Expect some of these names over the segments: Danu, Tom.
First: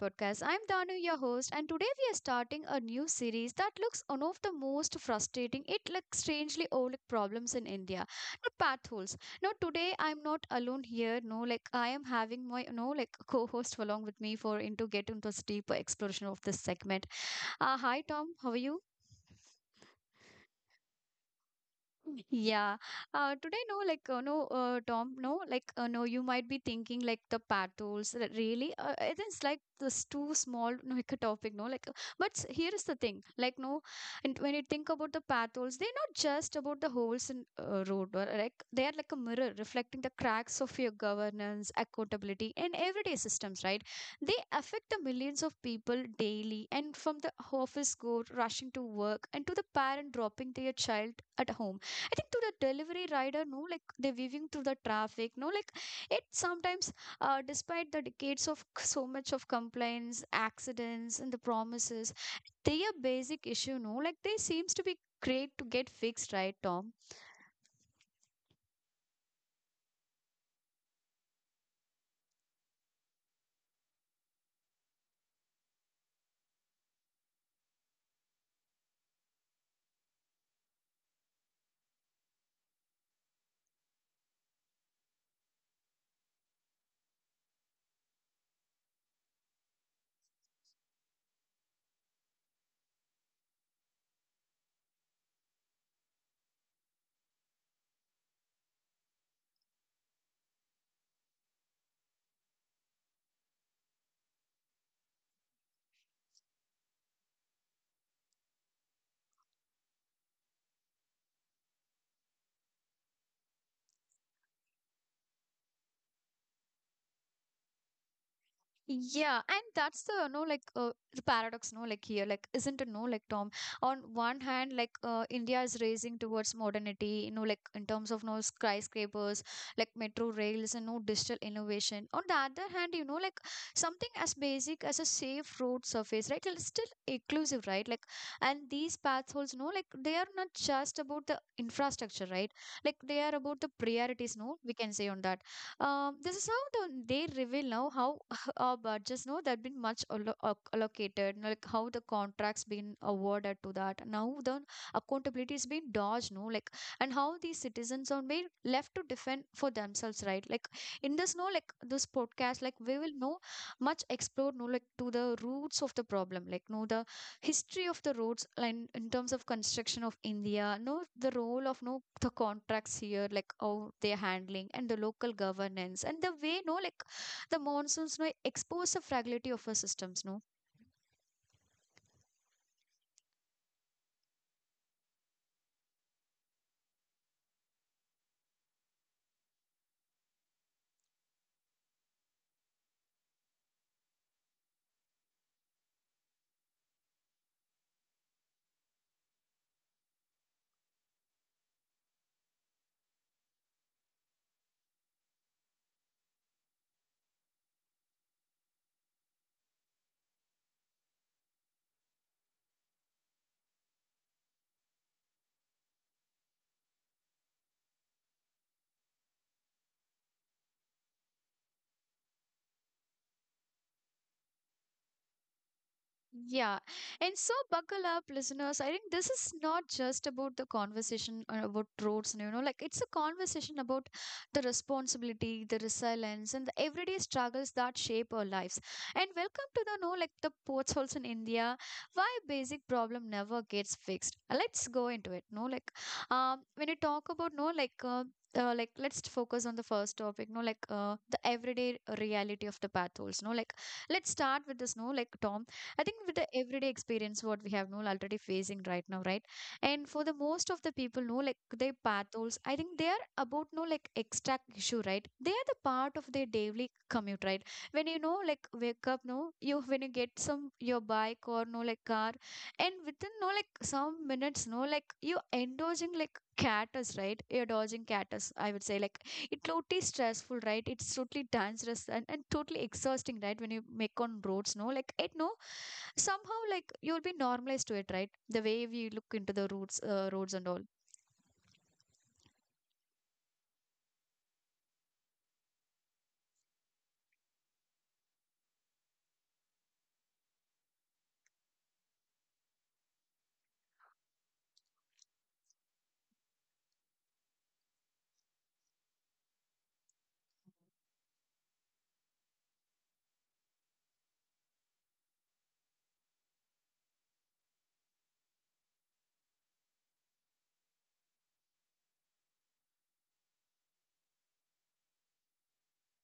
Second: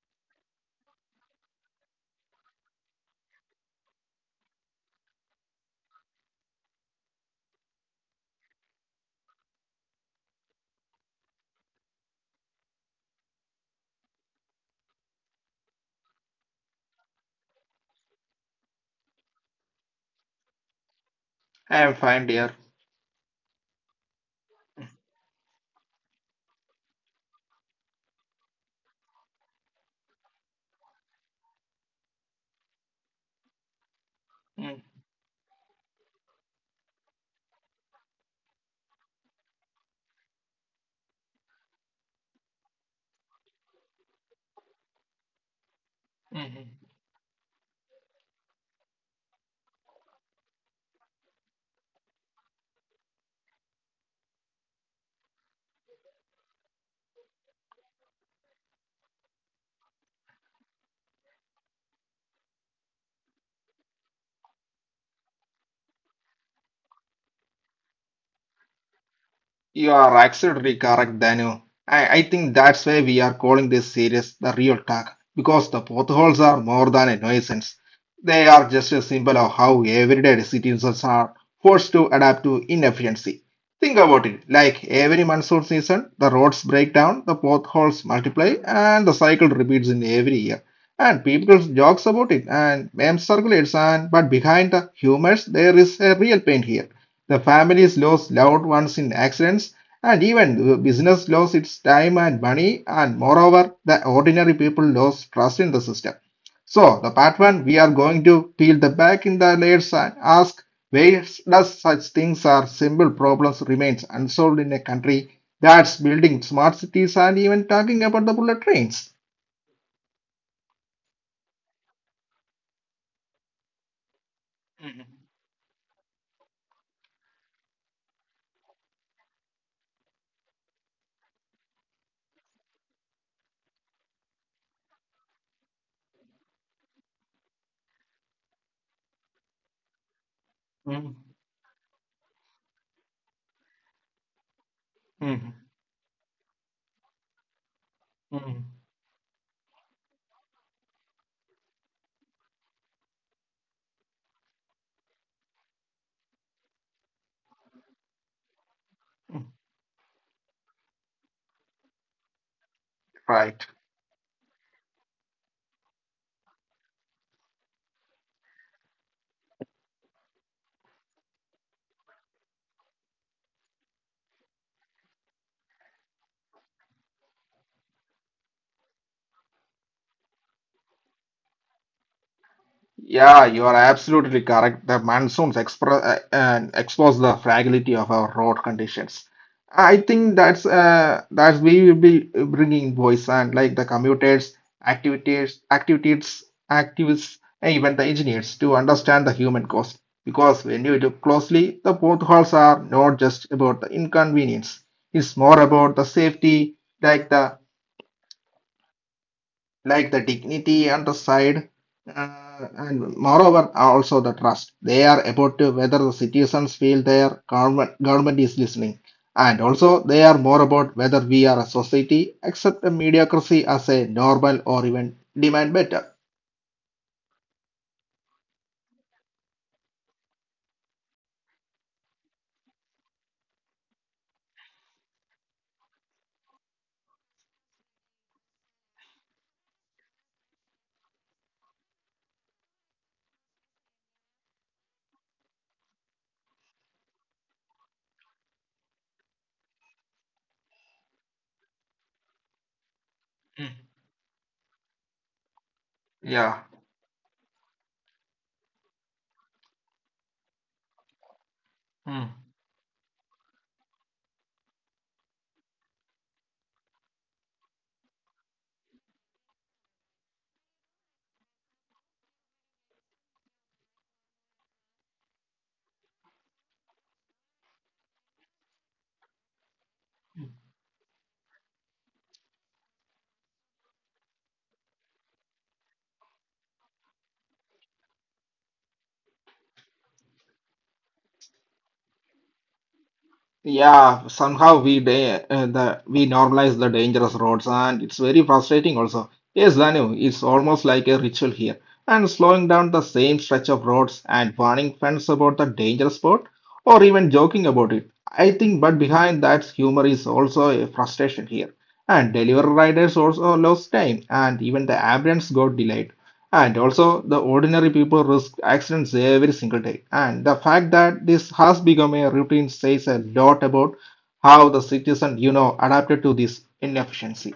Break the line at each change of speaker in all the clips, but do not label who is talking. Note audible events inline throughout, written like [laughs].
podcast. I'm Danu, your host, and today we are starting a new series that looks one of the most frustrating, it like strangely old problems in India, the path holes. Now today I'm not alone here. No, like I am having my no like co-host along with me for into get into this deeper exploration of this segment. Hi Tom, how are you?
I'm fine, dear.
Yeah. Today, no, like, Tom, no, like, no, you might be thinking like the patrols, really? It is like this too small, no, like a topic, no, like, but here is the thing, like, no, and when you
Mm,
think about the patrols, they're not just about the holes in road, or like, they are like a mirror reflecting the cracks of your governance, accountability, and everyday systems, right? They affect the millions of people daily,
mhm.
and from the office go rushing to work, and to the parent dropping their child at home. I think to the delivery rider, no, like they're weaving through the traffic, no, like it sometimes, despite the decades of so much of complaints, accidents, and the promises, they are basic issue, no, like they seems to be great to get fixed, right, Tom?
You are absolutely correct, Danu. I think that's why we are calling this series the real talk because the potholes are more than a nuisance. They are just a symbol of how everyday citizens are forced to adapt to inefficiency. Think about it like every monsoon season, the roads break down, the potholes multiply, and the cycle repeats in every year. And people jokes about it and meme circulates, and but behind the humors, there is a real pain here. The families lost loved ones in accidents, and even the business lost its time and money, and moreover, the ordinary people lost trust in the system. So, the part one, we are going to peel the back in the layers and ask where does such things are simple problems remains unsolved in a country that's building smart cities and even talking about the bullet trains.
Yeah, and that's the no like the paradox no like here like isn't it, no like Tom, on one hand like India is racing towards modernity, you know, like in terms of no skyscrapers like metro rails and no digital innovation, on the other hand you know like something as basic as a safe road surface, right? It's still inclusive, right? Like, and these paths holes, no like they are not just
Mm,
about the infrastructure, right? Like they are about the priorities, no, we can say on that.
mm,
This is how the, they reveal now how
mm,
budgets, no. Know there been much allocated, like how the contracts been awarded to that now the accountability is being dodged, no like, and how these citizens are being left to defend
mm.
for themselves, right? Like, in this no like this podcast like we will know
Right.
much explore no like to the roots of the problem, like no, the history of the roads and in terms of construction of India. No, the role of no the contracts here, like how they're handling, and the local governance, and the way no like the monsoons no expose the fragility of our systems, no.
Yeah, you are absolutely correct. The monsoons expose the fragility of our road conditions. I think that's we will be bringing voice and like the commuters, activities, activities, activists, and even the engineers to understand the human cost. Because when you look closely, the potholes are not just about the inconvenience. It's more about the safety, like the like the dignity and underside and moreover also the trust they are about to whether the citizens feel their government is listening, and also they are more about whether we are a society accept a mediocrity as a normal or even demand better.
Yeah. And so buckle up, listeners. I think this is not just about the conversation about roads, and, you know, like it's a conversation about the responsibility, the resilience, and the everyday struggles that shape our lives. And welcome to the know, like the ports holes in India, why basic problem never gets fixed. Let's go into it. No, like when you talk about no, like, like let's focus on the first topic no like the everyday reality of
Mm.
the path holes no like, let's start with this no like
Yeah.
Tom. I think with the everyday experience, what we have no already facing right now, right? And for the most of the people,
Mm.
no, like their pathos, I think they are about no like extract issue, right? They are the part of their daily commute, right? When you know, like wake up, no, you when you get some your bike or no like car, and within no like some minutes, no, like you indulging like catters, right? You're dodging catters, I would say, like it's totally stressful, right? It's totally dangerous and totally exhausting, right? When you make on roads, no, like it, no somehow like you'll be normalized to it, right? The way we look into the roots roads and all.
Yeah, somehow we normalize the dangerous roads, and it's very frustrating also. Yes, Danu, it's almost like a ritual here. And slowing down the same stretch of roads and warning friends about the dangerous spot, or even joking about it. I think, but behind that humor is also a frustration here. And delivery riders also lost time, and even the ambulance got delayed. And also, the ordinary people risk accidents every single day. And the fact that this has become a routine says a lot about how the citizen adapted to this inefficiency.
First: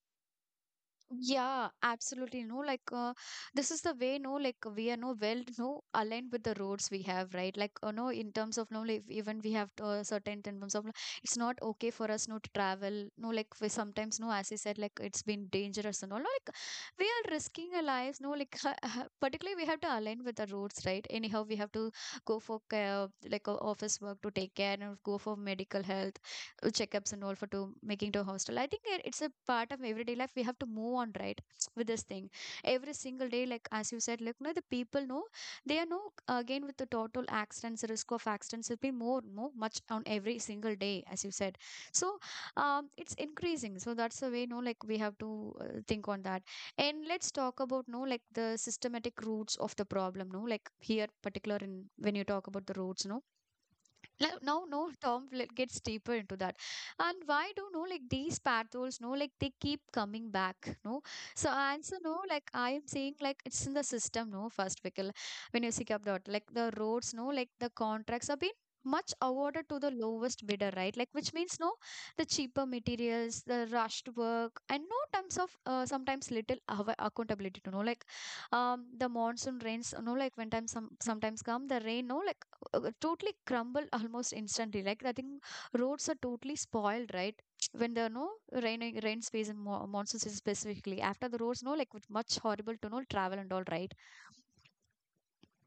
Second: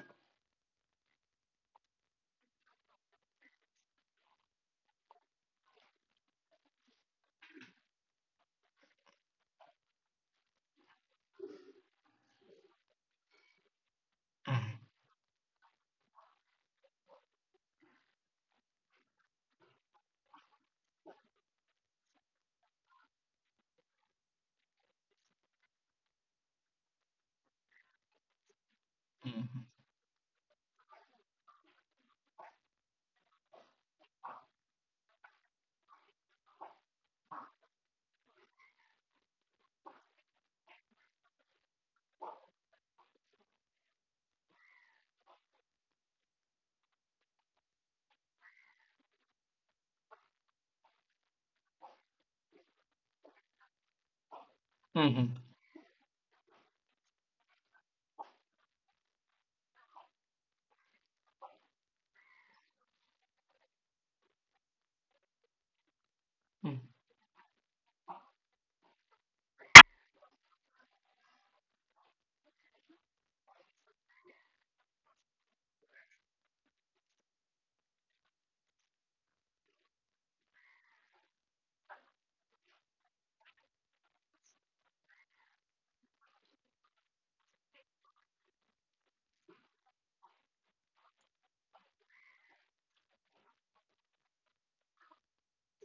Yeah, absolutely. No, like this is the way. No, like we are no well no aligned with the roads we have, right? Like no, in terms of no, like even we have certain in terms of like, it's not okay for us no to travel. No, like we sometimes no, as I said, like it's been dangerous and all. No, like we are risking our lives. No, like [laughs] particularly we have to align with the roads, right? Anyhow, we have to go for care, like office work to take care and go for medical health checkups and all for to making to a hostel. I think it's a part of everyday life we have to move on, right? [tsk] With this thing every single day, like as you said, like, you know, the people know, they are no again with the total accidents, risk of accidents will be more much on every single day, as you said. So it's increasing, so that's the way no like we have to think on that. And let's talk about no like the systematic roots of the problem, no like here particular, in when you talk about the roots, no like, now, no, Tom
Mhm.
like, gets deeper into that. And why do no like these patterns, no, like they keep coming back, no? So answer no, like I am saying like it's in the system, no, first Vikal. When you seek up dot, like the
Mhm.
roads, no, like the contracts have been much awarded to the lowest bidder, right? Like which means no, the cheaper materials, the rushed work, and no terms of sometimes little accountability to know like the monsoon rains, no, like when time some sometimes come the rain, no, like totally crumble almost instantly. Like, I think roads are totally spoiled, right? [tsk] When there are no raining rain space in monsoon season specifically. After the roads, no, like with much horrible to no travel and all, right?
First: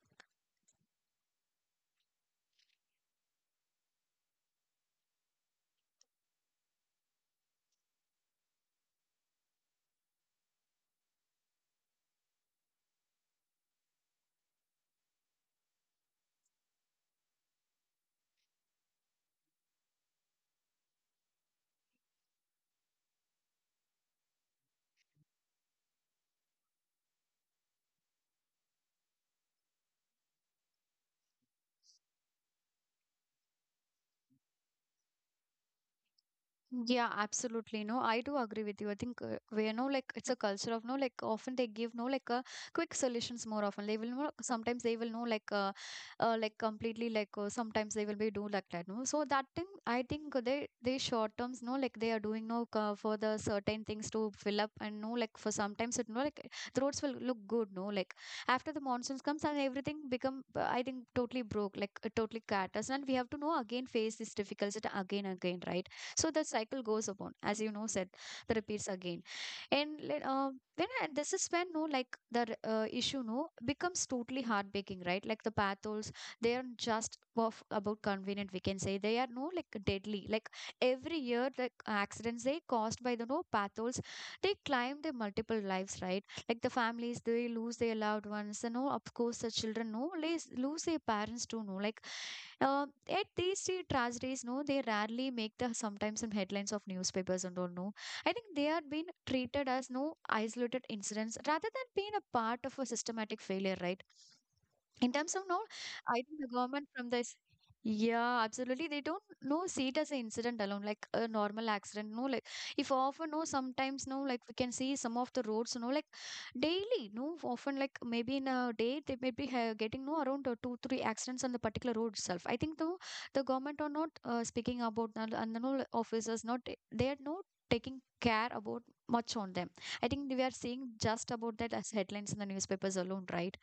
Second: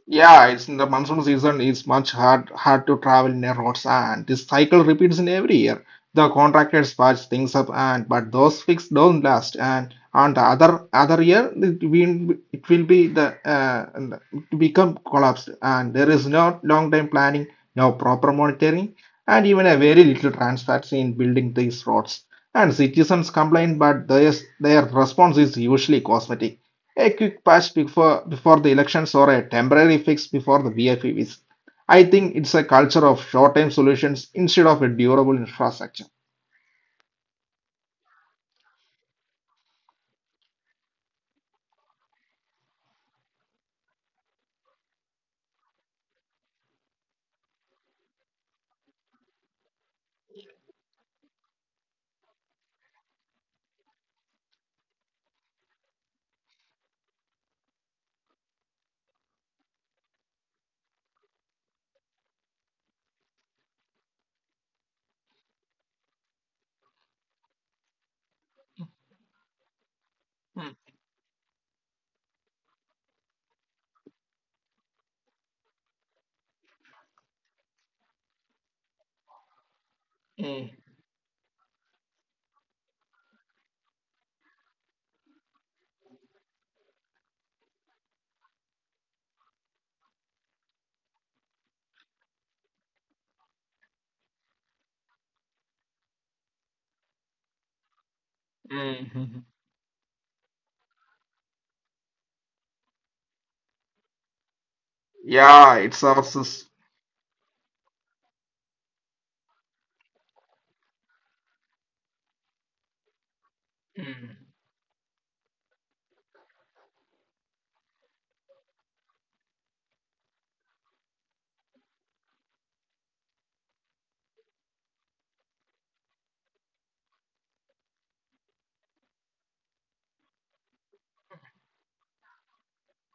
Yeah, it's in the monsoon season. It's much hard to travel near roads, and this cycle repeats in every year. The contractors patch things up, and but those fixes don't last. And on the other year, it will be the and become collapsed, and there is no long term planning, no proper monitoring, and even a very little transparency in building these roads. And citizens complain, but their response is usually cosmetic. A quick patch before the elections or a temporary fix before the VFE is. I think it's a culture of short-term solutions instead of a durable infrastructure.
Yeah, absolutely. No, I do agree with you. I think we, you know, like it's a culture of no like often they give no like quick solutions more often. They will know sometimes they will know like completely like sometimes they will be do like that. No, so that thing I think they short terms, no, like they are doing no for the certain things to fill up and no like for sometimes it no like the roads will look good. No, like after the monsoons comes and everything become I think totally broke like totally cat us and we have to know again face this difficulty again again, right? So the cycle goes upon, as you know, said, the repeats again. And then this is when no, like the issue no becomes totally heartbreaking, right? Like the pathos, they are just of about convenient. We can say they are no like deadly. Like
Mm,
every year, like accidents they caused by the no pathos, they climb the multiple lives, right? Like the families they lose their loved ones, you know, of course the children no lose their parents too, no like at these three tragedies no they rarely make the sometimes in headlines of newspapers and all, no. I think they are being treated as
mm.
no isolated incidents rather than being a part of a systematic failure, right? In terms of now, I
Yeah,
think the
it's our
government from
sys-
this. Yeah absolutely, they don't know see it as an incident alone, like a normal accident, no like, if often no sometimes no like we can see some of the roads, no like daily no often like maybe in a day they may be getting no around two three accidents on the particular road itself. I think though the government are not speaking about, and the no like, officers not, they are not taking care about much on them. I think we are seeing just about that as headlines in the newspapers alone, right?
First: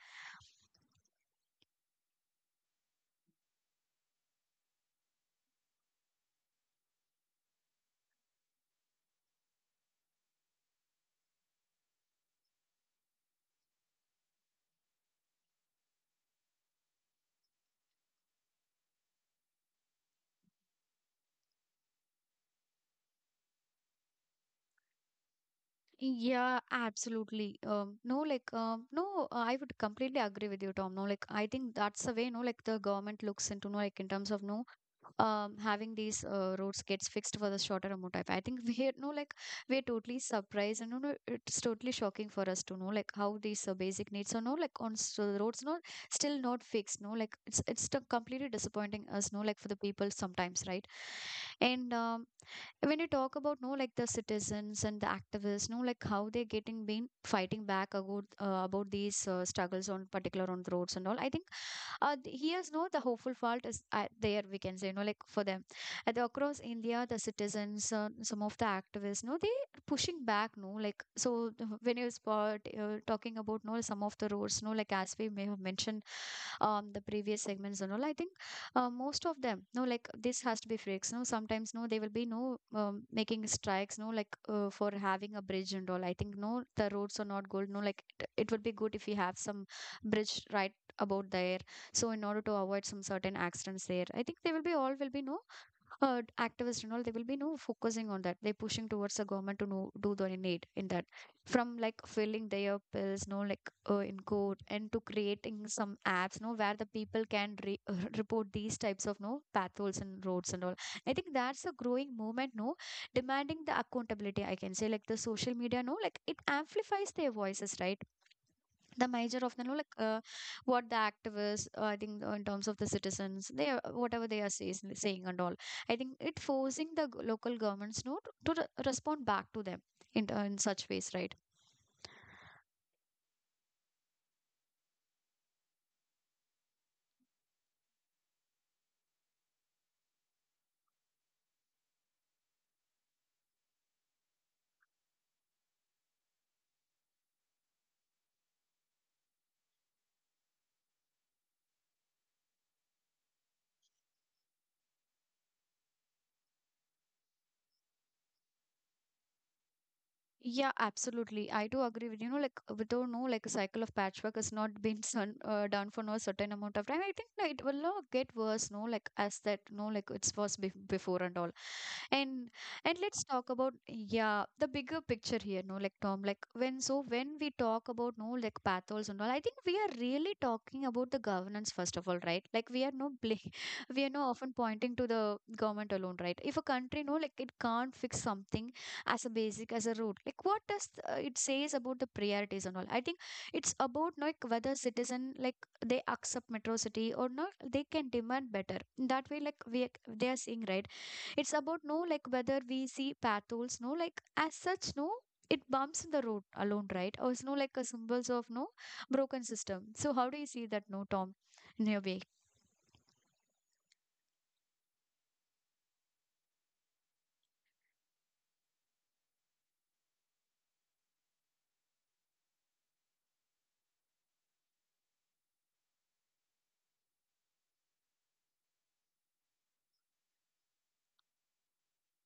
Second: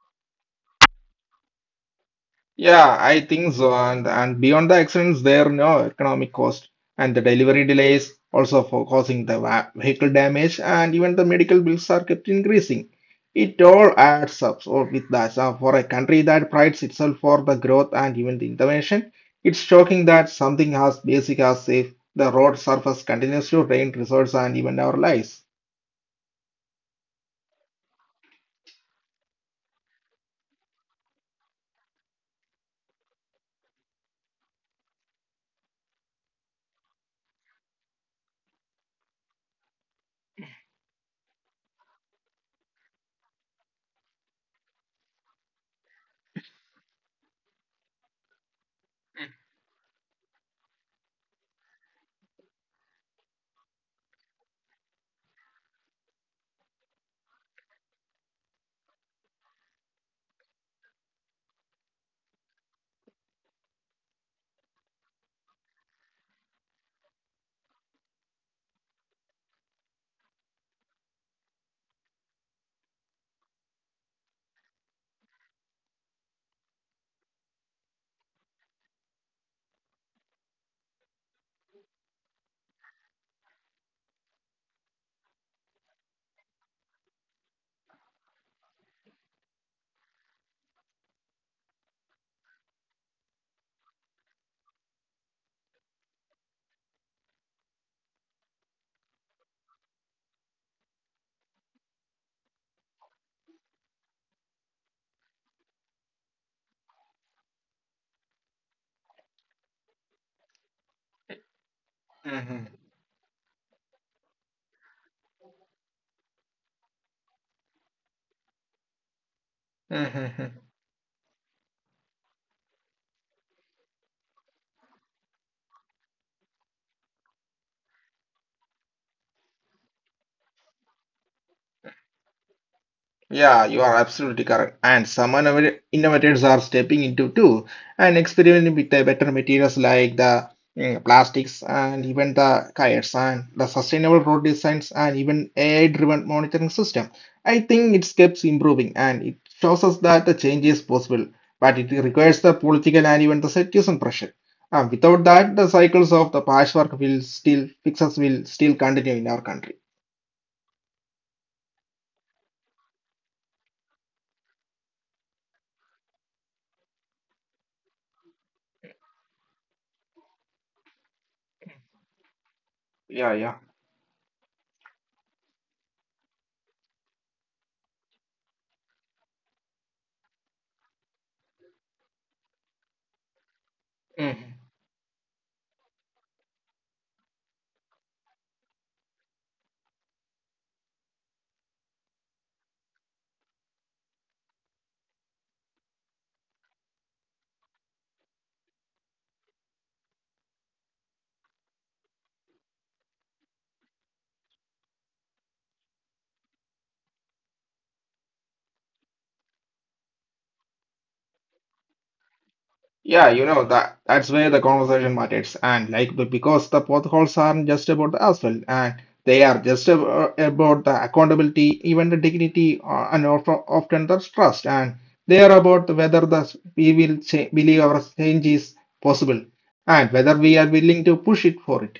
Yeah, I think so. And beyond the accidents, there are no economic cost and the delivery delays also for causing the vehicle damage and even the medical bills are kept increasing. It all adds up. So with that, so for a country that prides itself for the growth and even the innovation, it's shocking that something as basic as if the road surface continues to drain resources and even our lives.
Yeah, absolutely. No, like, no, I would completely agree with you, Tom. No, like, I think that's the way, no, like, the government looks into, no, like, in terms of, no, having these roads gets fixed for the shorter amount of time. I think [laughs] we are, no, like, we're totally surprised and, no, it's totally shocking for us to know, like, how these basic needs are, no, like, on roads, no, still not fixed, no, like, it's completely disappointing us, no, like, for the people sometimes, right? And when you talk about no like the citizens and the activists no like how they're getting been fighting back about these struggles on particular on the roads and all, I think here's no the hopeful fault is there, we can say, like for them at the, across India the citizens, some of the activists no they are pushing back no like when you spot talking about no some of the roads no like as we may have mentioned the previous segments and all, I think most of them no like this has to be fixed no sometimes no they will be no, making strikes no like for having a bridge and all, I think no the roads are not good no like it would be good if we have some bridge, right? About there. So in order to avoid some certain accidents there, I think they will be, all will be no activists and all they will be no focusing on that. They're pushing towards the government to know, do the need in that, from like filling their pills no like in court, and to creating some apps no where the people can [laughs] report these types of no potholes and roads and all. I think that's a growing
Mhm.
movement no, demanding the accountability, I can say, like the social media no like it amplifies their voices, right? The measure of the no like,
Mhm.
what the activists, I think, in terms of the citizens they are whatever they are saying and all, I think it forcing the local governments no to respond back to them in such ways, right?
Yeah, you are absolutely correct. And some innovators are stepping into too and experimenting with the better materials like the plastics and even the kayaks and the sustainable road designs and even AI-driven monitoring system. I think it keeps improving and it shows us that the change is possible, but it requires the political and even the citizen pressure. Without that, the cycles of the patchwork will still continue in our country.
Yeah, absolutely. I do agree with you know, like without no like a cycle of patchwork has not been done for no certain amount of time. I think no, it will not get worse. No, like as that no, like it was before and all. And and let's talk about,
Yeah,
yeah, the bigger picture here no like, Tom, like when we talk about no like pathos and all, I think we are really talking about the governance first of all, right? Like we are no [laughs] we are no often
yeah.
pointing to the government alone, right? If a country no like it can't fix something as a basic, as a root, like what does it says about the priorities and all, I think it's about no, like whether citizen like they accept metrocity or not, they can demand better that way like we, they are seeing, right? It's about no like whether we see paths, no like as such, no it bumps in the road alone, right? Or it's no like a symbols of no broken system. So how do you see that, no Tom, in your way?
Yeah, you know that's where the conversation matters, and like but because the potholes aren't just about the asphalt, and they are just about the accountability, even the dignity, and often the trust, and they are about whether the we will cha- believe our change is possible, and whether we are willing to push it for it.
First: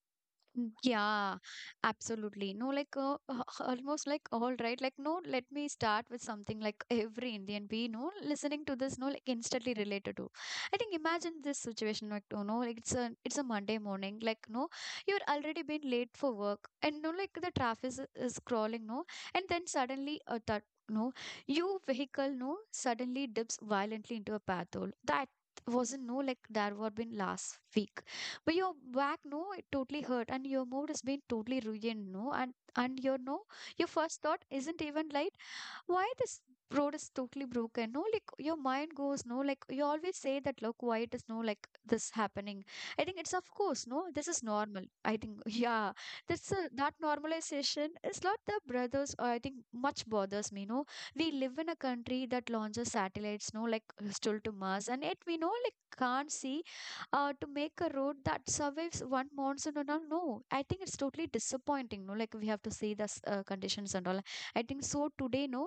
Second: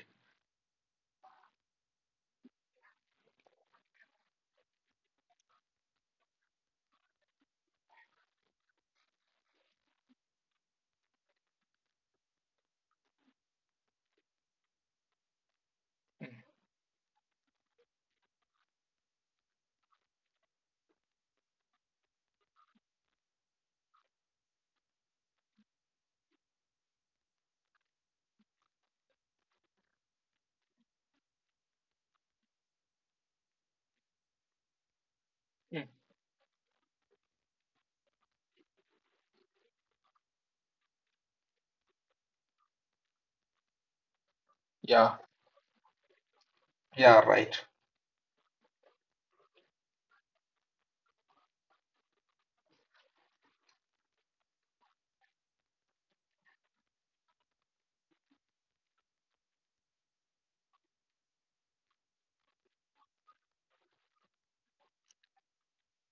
Mm, yeah, absolutely. No, like almost like, all right. Like no, let me start with something like every Indian we know listening to this, no, like instantly related to. I think, imagine this situation like you know, like it's a Monday morning. Like no, you're already been late for work, and no, like the traffic is crawling. No, and then suddenly that no, your vehicle no suddenly dips violently into a path hole. That wasn't no like there were been last week, but your back, no, it totally hurt, and your mood has been totally ruined, no, and your no, your first thought isn't even like
Mm.
why this road is totally broken no like your mind goes no like you always say that, look, why it is no like this happening. I think it's of course no this is normal,
Yeah.
I think. [laughs] Yeah, that's a,
Yeah,
that
right.
normalization is not the brothers or I think much bothers me no, we live in a country that launches satellites no like still to Mars, and yet we know like can't see to make a road that survives one monsoon and all no, I think it's totally disappointing no like we have to see the conditions and all. I think so today, no,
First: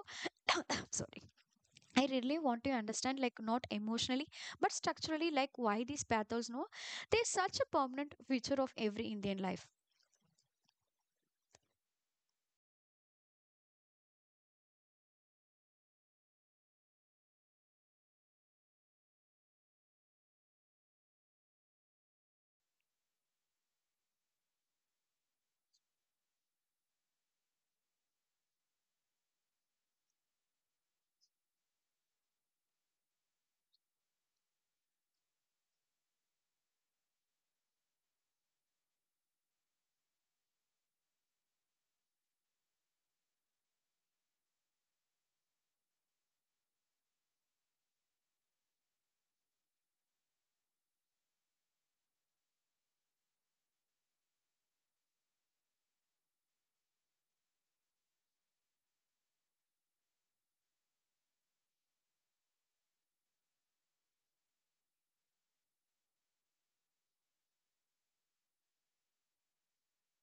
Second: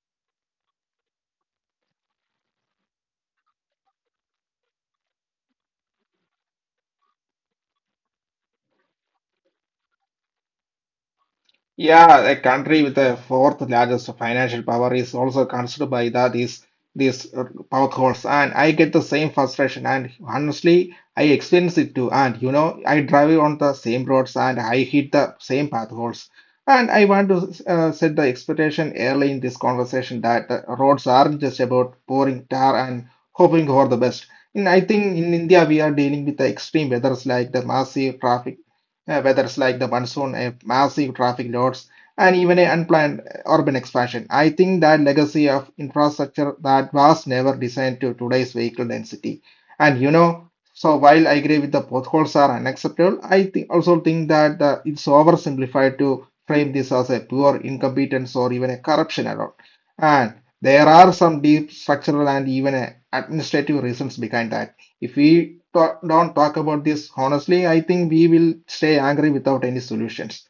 [coughs] sorry, I really want to understand, like, not emotionally but structurally, like why these pathos no they're such a permanent feature of every Indian life.
Yeah, a country with the fourth largest financial power is also considered by these power holes, and I get the same frustration. And honestly, I experience it too. And I drive on the same roads and I hit the same path holes. And I want to set the expectation early in this conversation that the roads aren't just about pouring tar and hoping for the best. And I think in India we are dealing with the extreme weathers like the massive traffic weathers like the monsoon, a massive traffic loads, and even an unplanned urban expansion. I think that legacy of infrastructure that was never designed to today's vehicle density. So while I agree with the potholes are unacceptable, I think also think that it's oversimplified to frame this as a pure incompetence or even a corruption alone. And there are some deep structural and even administrative reasons behind that. If we don't talk about this honestly, I think we will stay angry without any solutions.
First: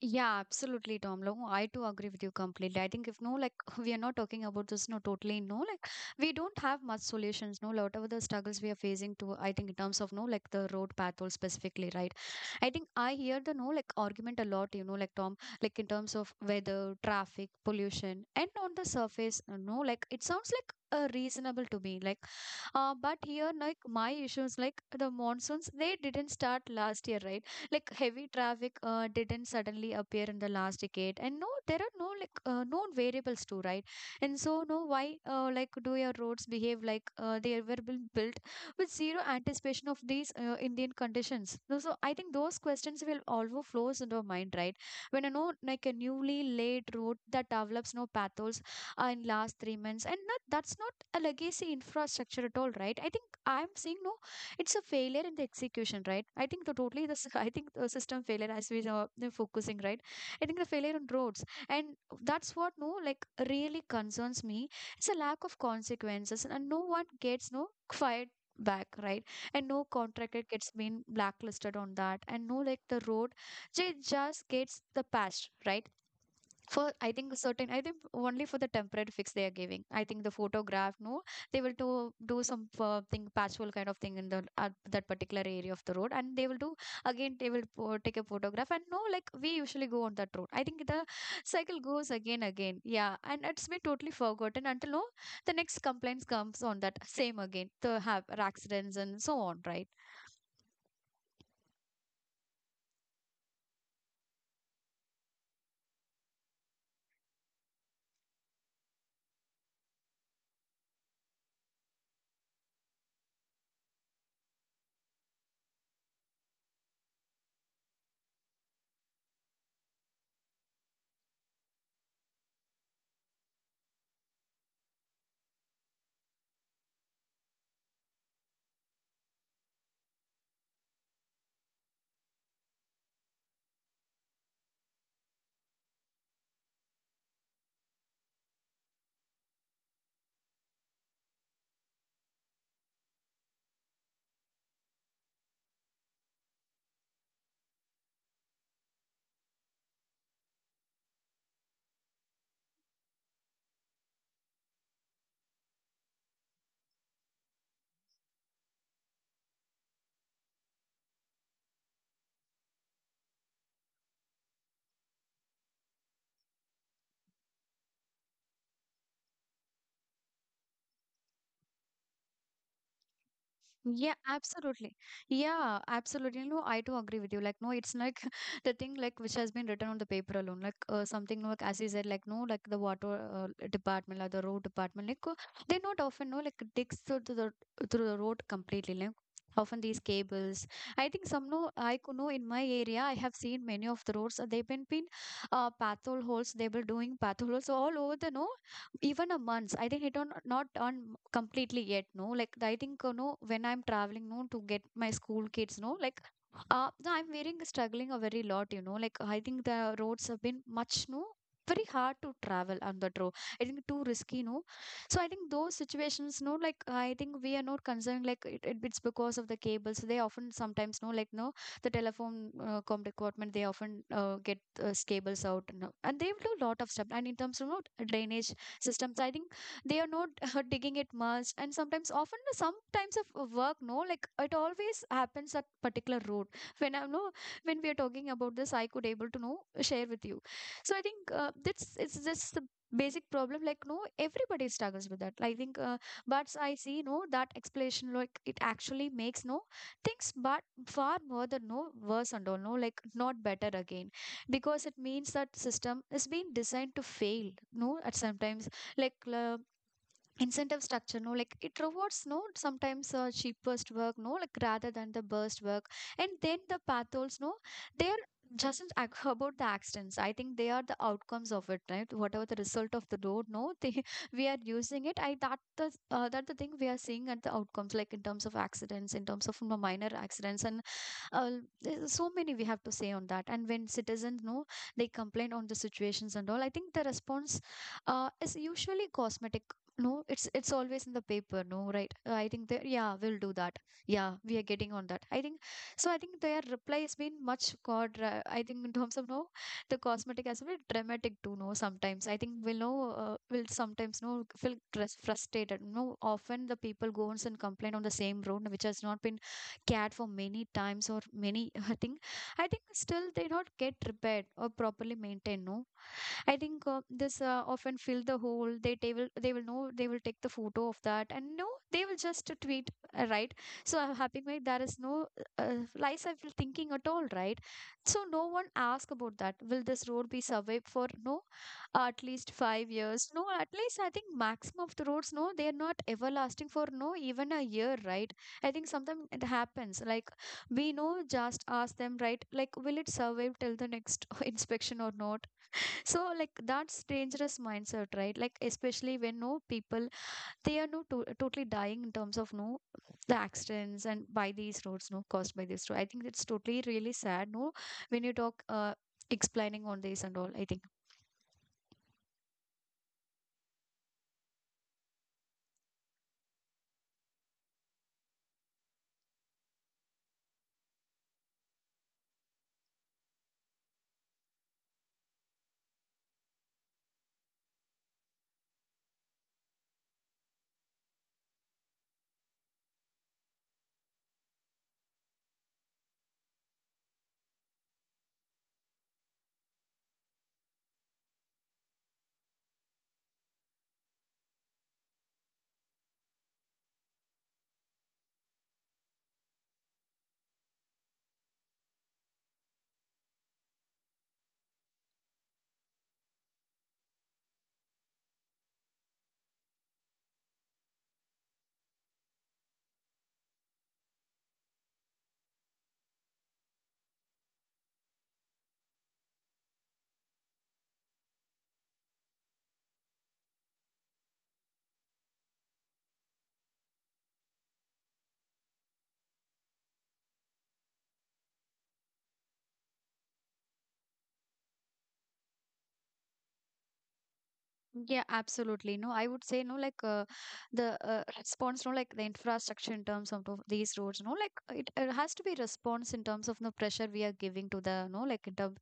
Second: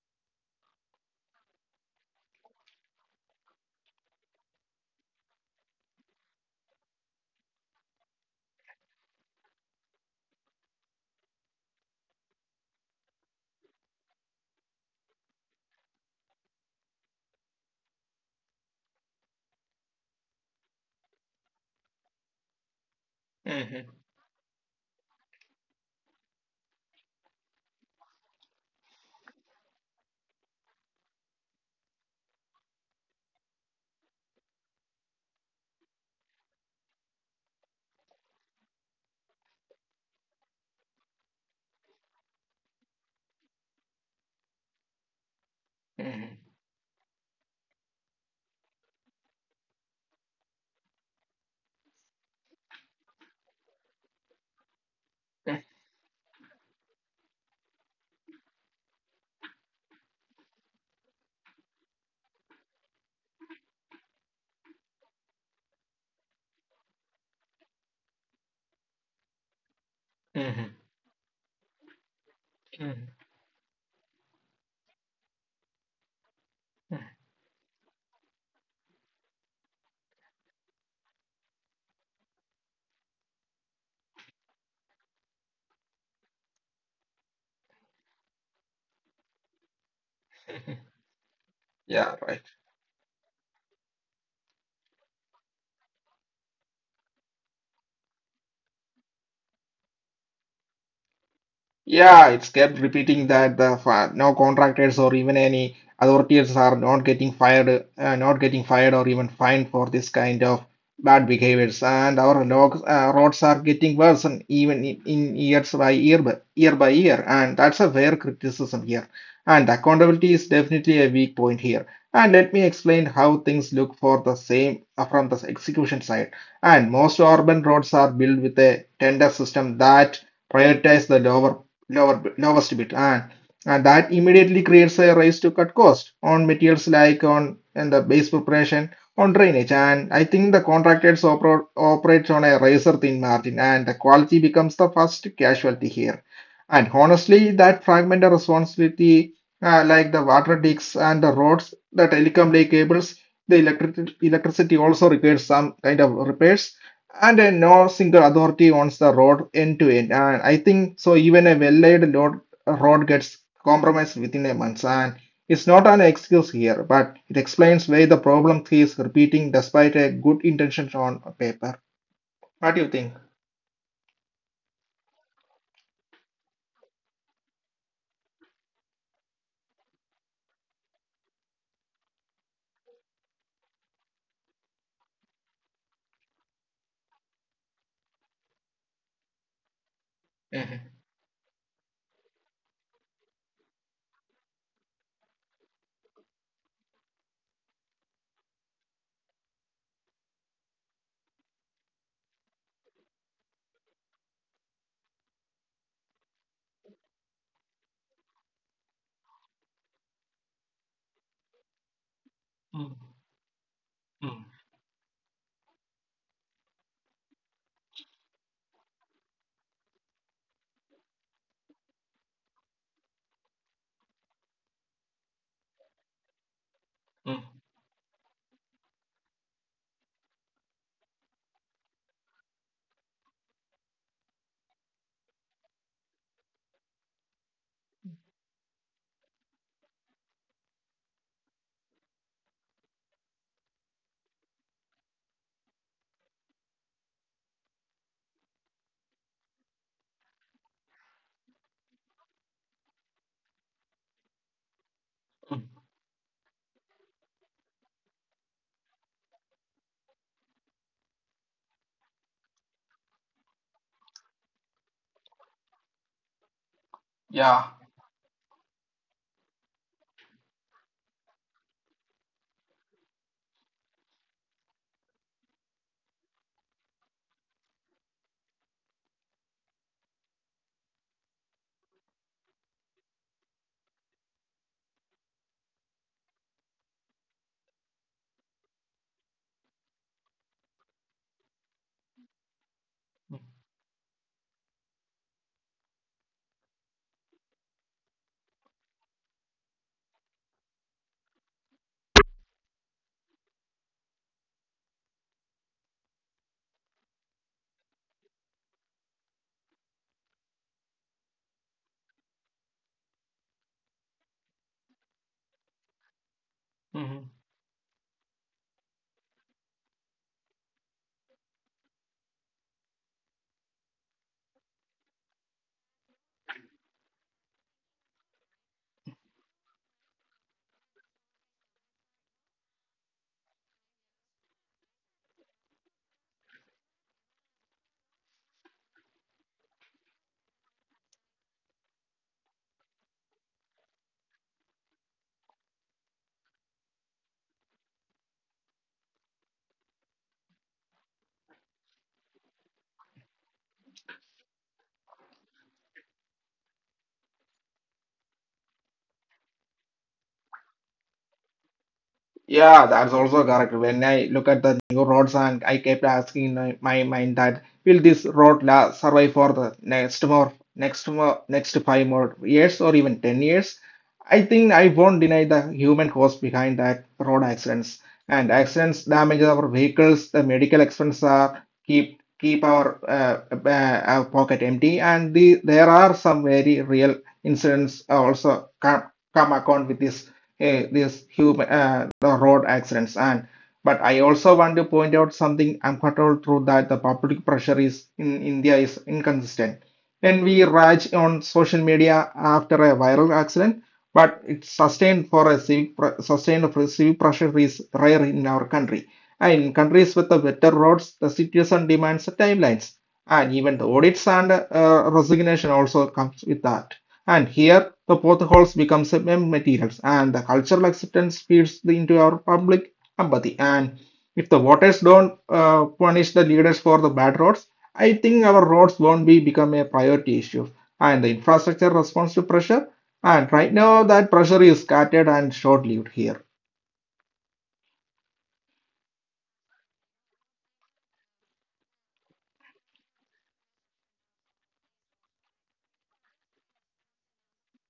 Yeah, absolutely, Tom. No, I too agree with you completely. I think if no, like [laughs] we are not talking about this, no, totally no, like we don't have much solutions, no, whatever the struggles we are facing to, I think in terms of no, like the road patrol specifically, right? I think I hear the no, like argument a lot, you know, like Tom, like in terms of weather, traffic, pollution, and on the surface, no, like it sounds like reasonable to me, like but here, like
Mhm,
my issues, like the monsoons, they didn't start last year, right? Like heavy traffic didn't suddenly appear in the last decade, and no, there are no like known variables too, right? And so, no, why like do your roads behave like they were been built with zero anticipation of these Indian conditions? No, so I think those questions will always flows into our mind, right? When I know like a
mhm,
newly laid road that develops no pathos in last 3 months, and that's not a legacy infrastructure at all, right? I think I'm saying no, it's a failure in the
mhm,
execution, right? I think the totally the [laughs] I think the system failure as we are focusing, right? I think the failure on roads, and that's what no like really concerns me. It's a lack of consequences, and no one gets no fired back, right? And no contractor
mhm,
gets been blacklisted on that, and no like
mhm.
the road, they just gets the patch, right? For I think certain, I think only for the temporary fix they are giving. I think the photograph no, they will do some thing patchwork kind of thing in the at that particular area of the road, and they will do again, they will take a photograph, and no like we usually go on that road. I think the cycle
Yeah,
goes
right.
again, yeah, and it's been totally forgotten until no the next complaints comes on that same again, the have accidents and so on, right.
Yeah, it's kept repeating that the no contractors or even any authorities are not getting fired or even fined for this kind of bad behaviors. And our roads are getting worse, and even in years by year, by, year by year. And that's a fair criticism here. And accountability is definitely a weak point here. And let me explain how things look for the same from the execution side. And most urban roads are built with a tender system that prioritize the lower lower lowest bid, and that immediately creates a race to cut cost on materials like on and the base preparation on drainage. And I think the contractors operates on a razor thin margin, and the quality becomes the first casualty here. And honestly, that fragmented responsibility, like the water digs and the roads, the telecom lay cables, the electricity also requires some kind of repairs. And no single authority owns the road end to end. And I think so. Even a well-laid road gets compromised within a month. And it's not an excuse here, but it explains why the problem keeps repeating despite a good intention on paper. What do you think?
Yeah, absolutely. Yeah, absolutely. No, I do agree with you. Like, no, it's like [laughs] the thing like which has been written on the paper alone. Like, something like as you said, like no, like the water department or the road department, like, they not often know like digs through to the through the road completely. Like often these cables. I think some no,
Mm-hmm.
I could know in my area. I have seen many of the roads. They've been pathol holes. They were doing pathol holes all over the no, even a month, I think it on not on completely yet no like I think you know when I'm traveling no to get my school kids no like no, I'm wearing struggling a very lot, you know, like, I think the roads have been much no, very hard to travel on that road, I think too
Mm.
risky no. So I
Mm,
think those situations no like I think we are not concerned like it's because of the cables they often sometimes no like no, the telephone com department they often get cables out and they will do a lot of stuff, and in terms of no,
mm.
drainage systems, I think they are not [laughs] digging it much, and sometimes often some times of work no like it always happens at particular road [laughs] when I know when we are talking about this I could able to know share with you. So I think, that's it's just the basic problem like no, everybody struggles with that, I think. But I see no that explanation like it actually makes no things but far more than no worse and all no like not better again, because it means that system is being designed to fail no at sometimes, like, incentive structure no like it rewards no sometimes cheapest work no like rather than the burst work. And then the pathos no, they're
Yeah.
just about the accidents, I think they are the outcomes of it, right? Whatever the result of the road no they [laughs] we are using it, I that the thing we are seeing at the outcomes, like in terms of accidents, in terms of, you know, minor accidents and uh, there's so many we have to say on that, and when citizens no, they complain on the situations and all, I think the response is usually cosmetic no, it's always in the paper, no, right? I think that, yeah, we'll do that. Yeah, we are getting on that. I think so. I think their reply has been much god, I think in terms of no, the cosmetic as well dramatic too. No, sometimes I think we'll sometimes no feel frustrated. No, often the people goes and complain on the same road which has not been cared for many times or many. [laughs] I think still they not get repaired or properly maintained. No, I think this often fill the hole. They will know they will take the photo of that and no they will just tweet right. So I'm happy like there is no lies I feel thinking at all, right. So no one ask about that. Will this road be survived for no at least 5 years? No, at least I think maximum of the roads, no, they are not everlasting for no even a year, right. I think sometimes it happens like we know just ask them, right, like will it survive till the next [laughs] inspection or not, so like that's dangerous mindset, right? Like especially when no people they are no totally dying in terms of no the accidents and by these roads, no, caused by this road. I think it's totally really sad, no, when you talk explaining on this and all, I think.
Yeah, that's also correct. When I look at the new roads, and I kept asking in my mind that will this road la survive for the next five more years or even 10 years? I think I won't deny the human cause behind that road accidents and accidents damages our vehicles, the medical expenses are keep keep our pocket empty, and there are some very real incidents also come account with this this human the road accidents. And but I also want to point out something uncomfortable through that the public pressure is in India is inconsistent when we rage on social media after a viral accident, but it's sustained for civic pressure is rare in our country. And in countries with the better roads, the citizen demands timelines, and even the audits and resignation also comes with that. And here, the potholes becomes a mem materials, and the cultural acceptance feeds into our public empathy. And if the voters don't punish the leaders for the bad roads, I think our roads won't be become a priority issue, and the infrastructure responds to pressure, and right now, that pressure is scattered and short lived here.
Yeah, absolutely. No, I would say no, like the response, no, like the infrastructure in terms of these roads, no, like it has to be response in terms of the pressure we are giving to the, no, like in terms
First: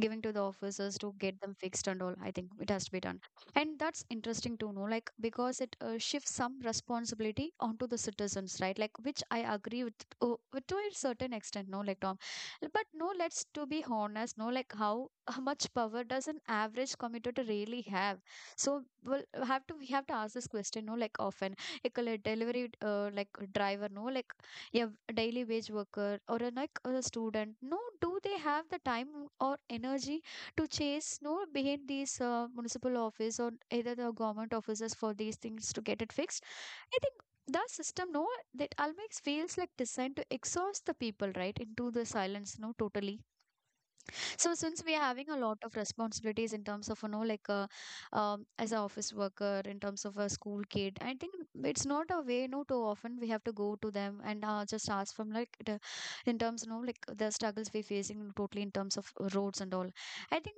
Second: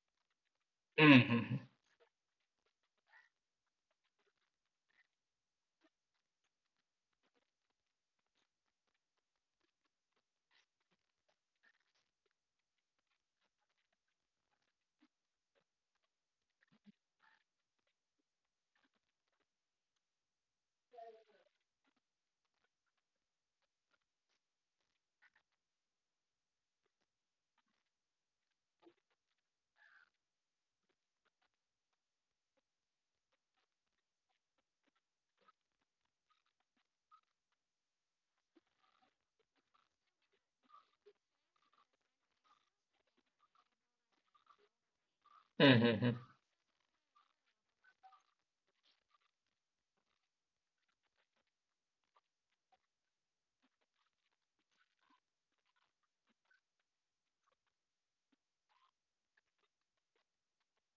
giving to the officers to get them
Mm-hmm.
fixed and all. I think it has to be done, and that's interesting to know, like because it shifts some responsibility onto the citizens, right? Like which I agree with to a certain extent, no, like Tom, but no, let's to be honest, no, like how. How much power does an average commuter really have? So we have to ask this question, no, like often. Like a delivery like driver, no, like a daily wage worker or a like a student, no, do they have the time or energy to chase no behind these municipal office or either the government offices for these things to get it fixed? I think the system, no, that always feels like designed to exhaust the people, right, into the silence, no, totally. So since we are having a lot of
Mm-hmm.
responsibilities in terms of you know like as an office worker, in terms of a school kid, I think it's not a way. No, too often we have to go to them and just ask from like the, in terms you know like the struggles we're facing totally in terms of roads and all. I think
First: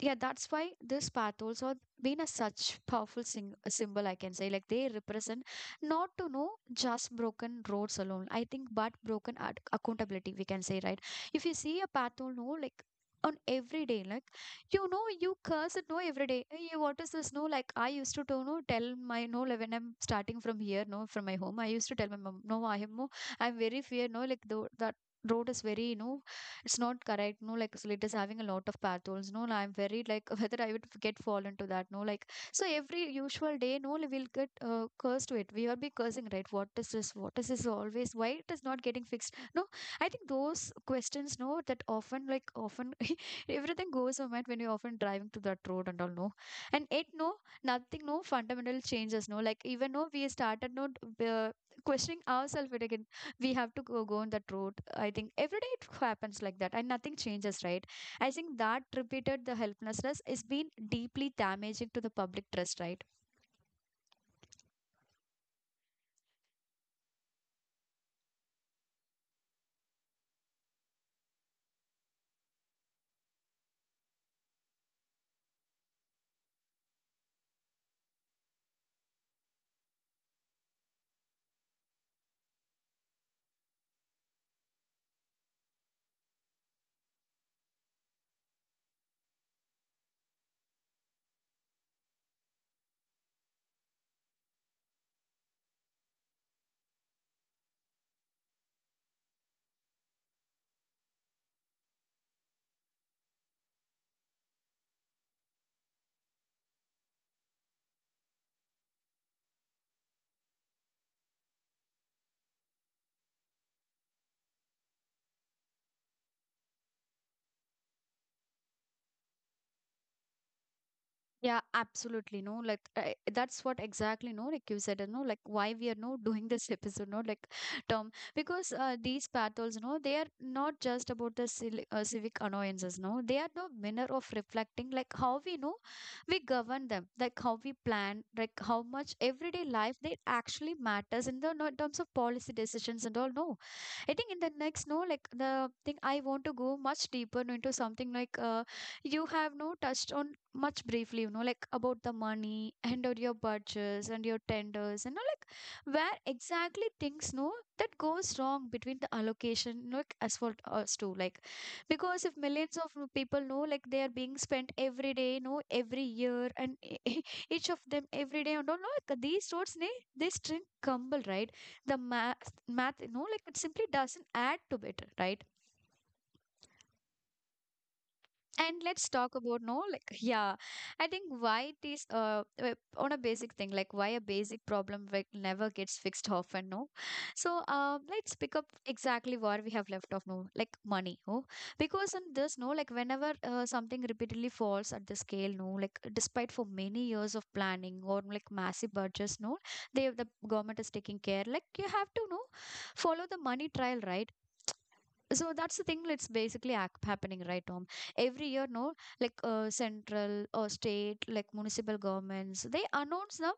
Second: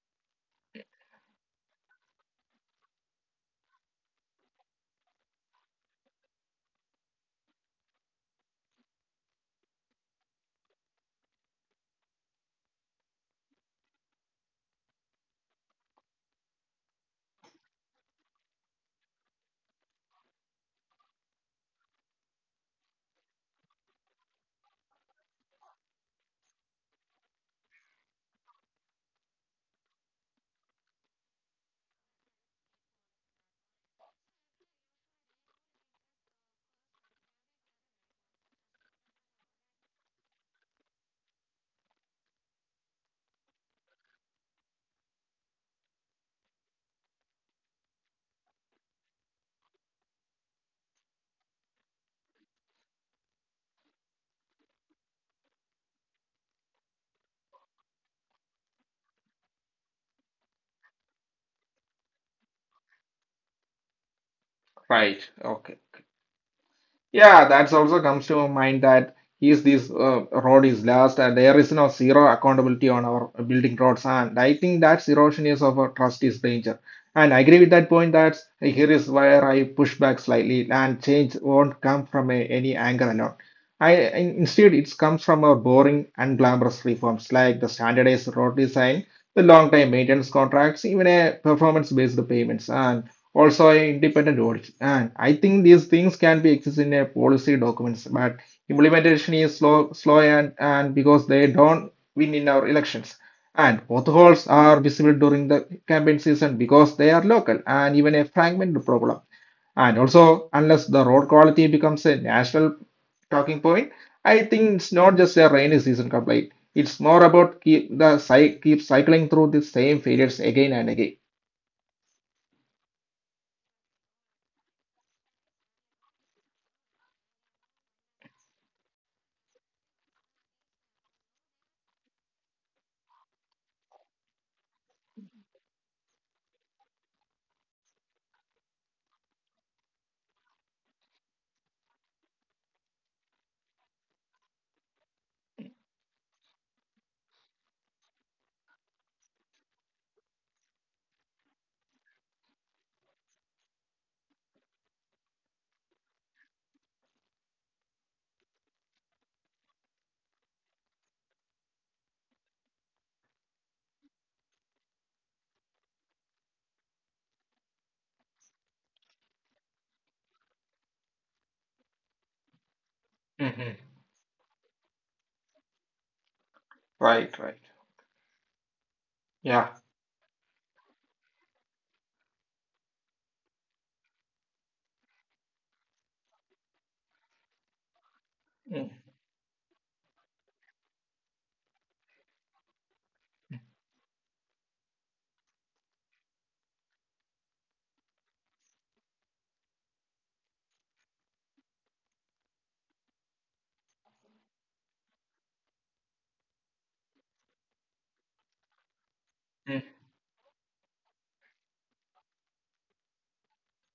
yeah, that's why this path also been a such powerful symbol. I can say like they represent not to know just broken roads alone. I think but broken accountability, we can say, right, if you see a path or no like on every day like you know you curse at no every day, hey, what is this, no, like I used to do, no, tell my no like, when I'm starting from here no from my home I used to tell my mom no I am no, I'm very fear no like the, that road is very you know it's not correct no like so it is having a lot of path holes no like, I'm very like [laughs] whether I would get fall into that no like so every usual day no like, we'll get cursed to it, we will be cursing right, what is this, what is this always, why it is not getting fixed no. I think those questions, no, that often, like, often [laughs] everything goes on mind when you're often driving to that road and all no and it no nothing no fundamental changes no like even no we started no questioning ourselves it again, we have to go on that road. I think every day it happens like that and nothing changes right. I think that repeated the helplessness is been deeply damaging to the public trust, right.
Right. Okay. Yeah, that's also comes to mind that is this road is lost and there is no zero accountability on our building roads, and I think that's erosion is of our trust is danger. And I agree with that point that here is where I push back slightly and change won't come from any anger alone. Instead, it comes from our boring and glamorous reforms like the standardized road design, the long time maintenance contracts, even a performance based payments. And also an independent audit. And I think these things can be exist in a policy documents, but implementation is slow, slow and because they don't win in our elections. And both holes are visible during the campaign season because they are local and even a fragmented problem. And also, unless the road quality becomes a national talking point, I think it's not just a rainy season complaint. It's more about keep the keep cycling through the same failures again and again.
Yeah, absolutely. No, like that's what exactly. No, like you said, no, like why we are no doing this [laughs] episode, no, like [laughs] term because these battles, no, they are not just about the civic annoyances. No, they are the manner of reflecting, like how we know we govern them, like how we plan, like how much everyday life they actually matters in the no, in terms of policy decisions and all. No, I think in the next, no, like the thing I want to go much deeper into something like you have no touched on much briefly, you know, like about the money and or your budgets and your tenders and you like where exactly things no that goes wrong between the allocation you like as for us too like because if millions of people know like they are being spent every day no every year and e- [laughs] each of them every day and all no, like these roads they string crumble, right. The math you know like
Mhm.
it simply doesn't add to it, right.
Right, right.
And let's talk
Yeah.
about no like yeah I think why it is on a basic thing like why a basic problem like never gets fixed often no. So let's
Mm,
pick up exactly where we have left off no like money oh, because in this no like whenever something repeatedly falls at the scale no like despite for many years of planning or like massive budgets no, they the government is taking care like you have to know follow the money trial, right. So that's the thing that's basically happening, right, Tom. Every year no like
mm,
central or state like municipal governments they announce the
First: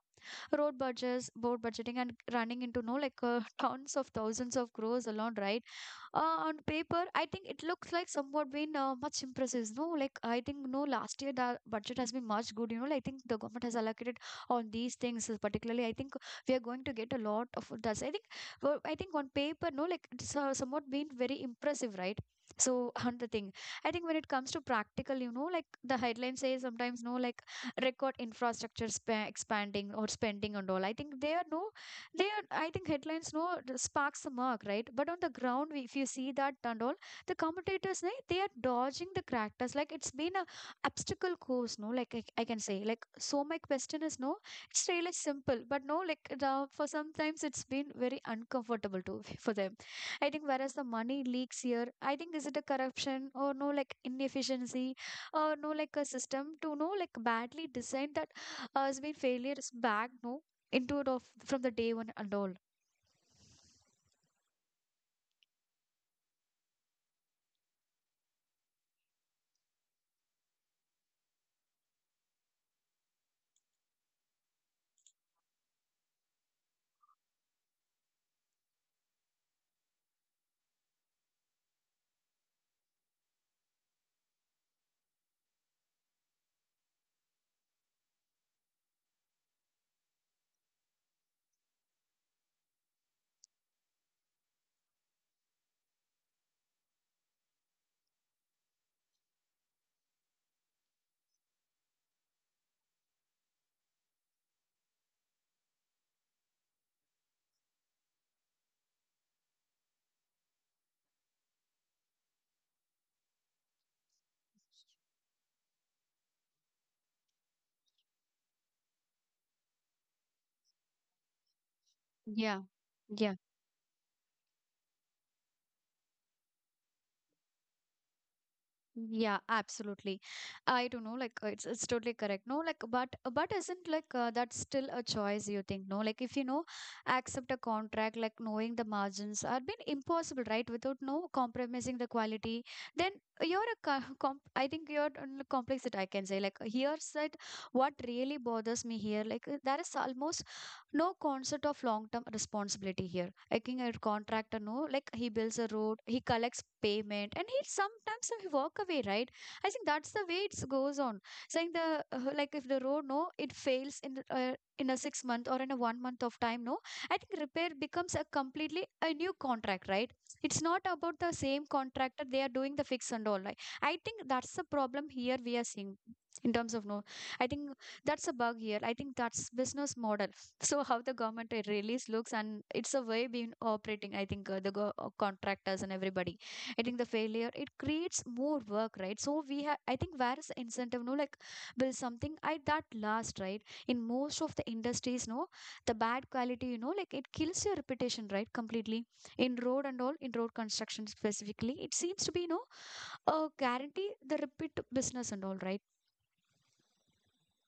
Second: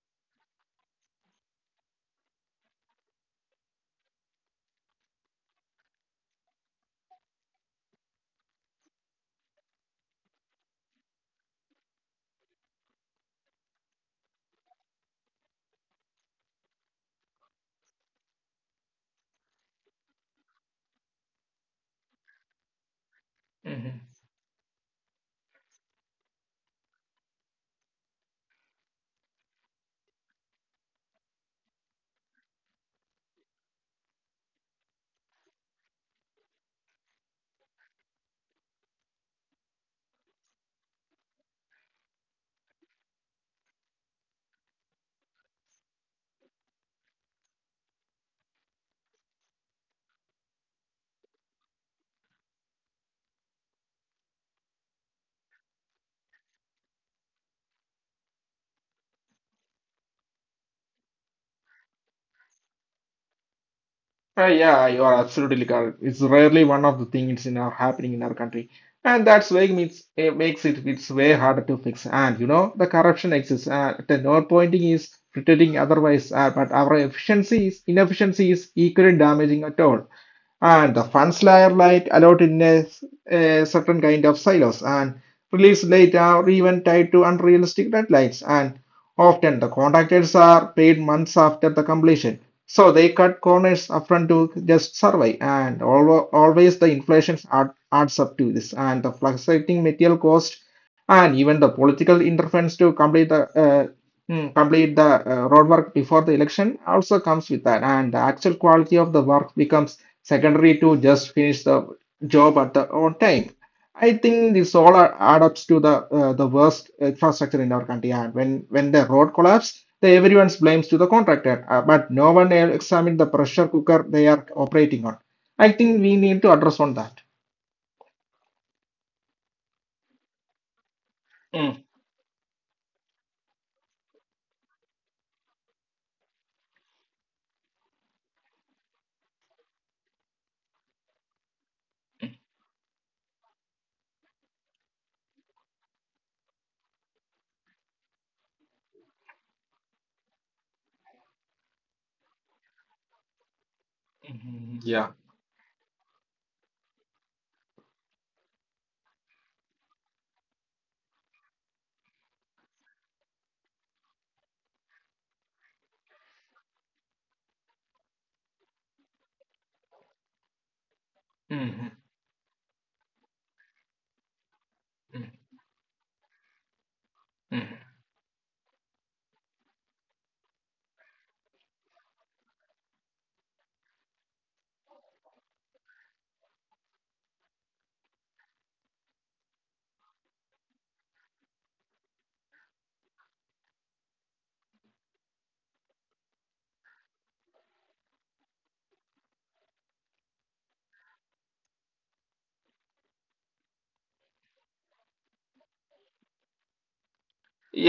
road budgets board budgeting and running into no like [laughs] tons of thousands of crores alone, right. On paper, I think it looks like somewhat been much impressive. No, like I think no last year the budget has been much good. You know, like, I think the government has allocated on these things particularly. I think we are going to get a lot of that's. I think well, I think on paper, no, like it's somewhat been very impressive, right? So [laughs] on the thing, I
mhm.
think when it comes to practical, you know, like the headline says sometimes no, like record infrastructure expanding or spending and all. I think they are no I think headlines no sparks the mark, right? But on the ground, if you see that and all, the commentators, they are dodging the characters. Like it's been a obstacle course, no? Like I can say, like so. My question is, no, it's really simple, but no, like the, for sometimes it's been very uncomfortable too [laughs] for them. I think whereas the money leaks here, I think is it a corruption or no like inefficiency or no like a system to no like badly designed that has been failures back no into it of from the day one and all.
Yeah, you are absolutely correct. It's rarely one of the things in our happening in our country, and that's why it means it makes it's way harder to fix. And you know the corruption exists. The node pointing is pretending otherwise, but our efficiency is inefficiency is equally damaging at all. And the funds layer light allowed in a certain kind of silos and release later or even tied to unrealistic deadlines. And often the contractors are paid months after the completion, so they cut corners upfront to just survive. And always the inflation adds up to this, and the fluctuating material cost, and even the political interference to complete the roadwork before the election also comes with that. And the actual quality of the work becomes secondary to just finish the job at the on time. I think this all add up to the worst infrastructure in our country. And when the road collapse, the everyone's blames to the contractor,
Yeah.
but no
Yeah.
one examined the pressure cooker they are operating on. I think we need to address on that.
Yeah, absolutely. I don't know, like it's totally correct. No,
Mm,
like but isn't like that's still a choice you think, no? Like if you know accept a contract, like knowing the margins are been impossible, right? Without no compromising the quality, then you're a co- comp I think you're on the complex that I can say. Like here's that what really bothers me here, like there is almost no concept of long term responsibility here. Like in a contractor, no, like he
mm,
builds
yeah.
a road, he collects payment, and he sometimes he walk away, right? I think that's the way it goes on. Saying the like if the road no, it fails in the, in a 6 month or in a one month of time, no, I think repair becomes a completely a new contract, right? It's not about the same
Mm,
contractor
mm,
they are doing the fix and all. Like I think that's the problem here
mm,
we are seeing in terms of no. I think
mm.
that's a bug here. I think that's business model, so how the government release looks and it's a way being operating. I think contractors and everybody, I think the failure it creates more work right, so we have I think where is the incentive no like build something at that last, right. In most of the industries no, the bad quality you know like it kills your reputation, right, completely. In road and all, in road construction specifically it seems to be no a guarantee the repeat business and all,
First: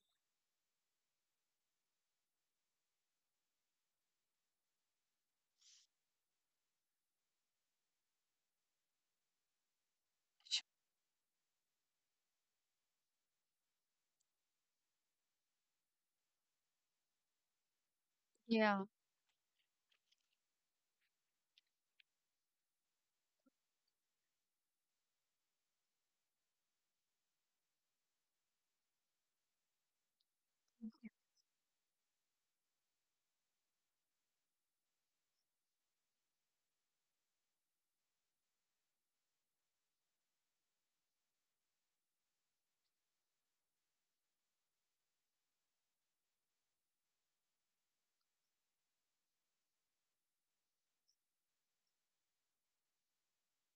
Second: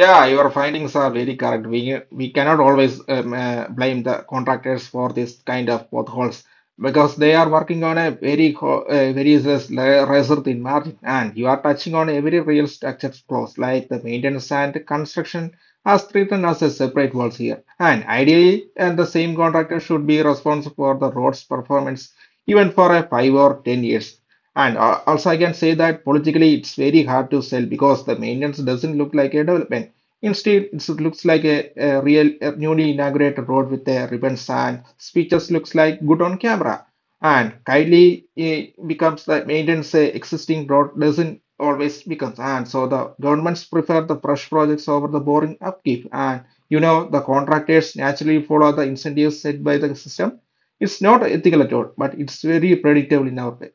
Yeah, your findings are very correct. We cannot always blame the contractors for this kind of potholes because they are working on a very razor thin margin, and you are touching on every real structure clause like the maintenance and construction as treated as a separate walls here. And ideally,
right.
and the same contractor should be responsible for the road's performance even for a 5 or 10 years. And also, I can say that politically it's very hard to sell because the maintenance doesn't look like a development. Instead, it looks like a newly inaugurated road with a ribbons and speeches looks like good on camera. And kindly becomes the maintenance existing road doesn't always becomes. And so the governments prefer the fresh projects over the boring upkeep. And you know the contractors naturally follow the incentives set by the system. It's not ethical at all, but it's very predictable in our way.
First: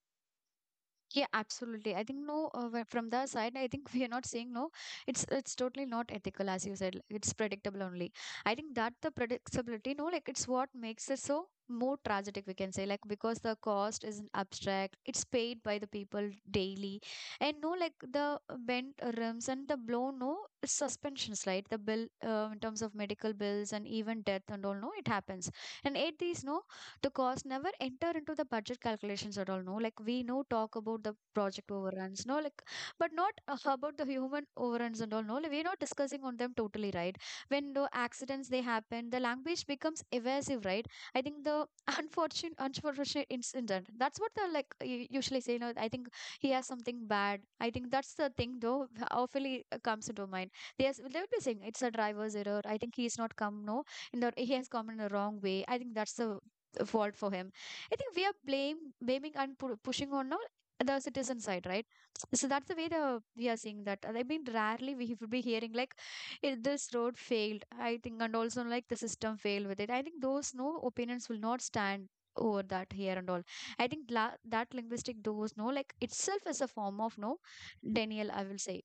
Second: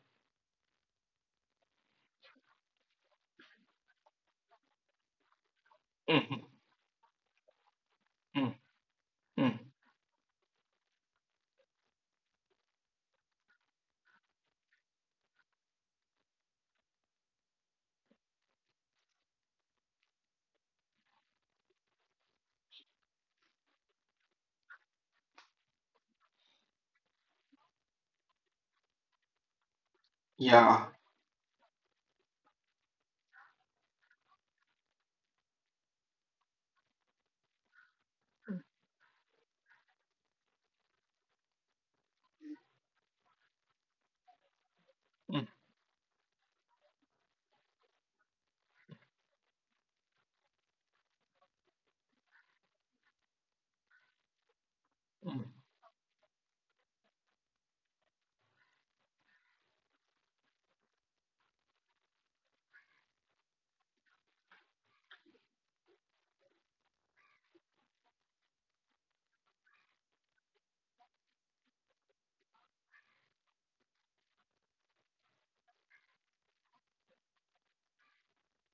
Yeah, absolutely. I think no, wh- From the side, I think [laughs] we are not saying no. It's totally not ethical, as you said. Like, it's predictable only.
Mm,
I think that the
mm,
predictability, no, like it's what makes it so more tragic, we can say, like because the cost isn't abstract. It's paid by the people daily, and no, like the bent rims and the blown no suspensions, right? The bill in terms of medical bills and even death and all, no, it happens. And at these, no, the cost never enter into the budget calculations at all. No, like we know talk
yeah.
about the project overruns, but not [laughs] about the human overruns and all. No, like, we're not discussing on them totally, right? When the accidents they happen, the language becomes evasive, right? I think the [laughs] unfortunate incident. That's what the like usually
Mm,
say. You know, I think he has something bad. I think that's the thing though. Awfully comes into mind. They would be saying it's a driver's error. I think he's not come. No, in the he has come in the wrong way.
mm.
I think that's the fault for him. I think we are blame blaming and pushing on now the citizen side, right? So that's the way the we are seeing that. I mean, rarely we would be hearing like, "It- this road failed. I think, and also like the system failed with it." I think those no opinions will not stand over that here and all. I think that linguistic those no like itself is a form of no denial, I will say.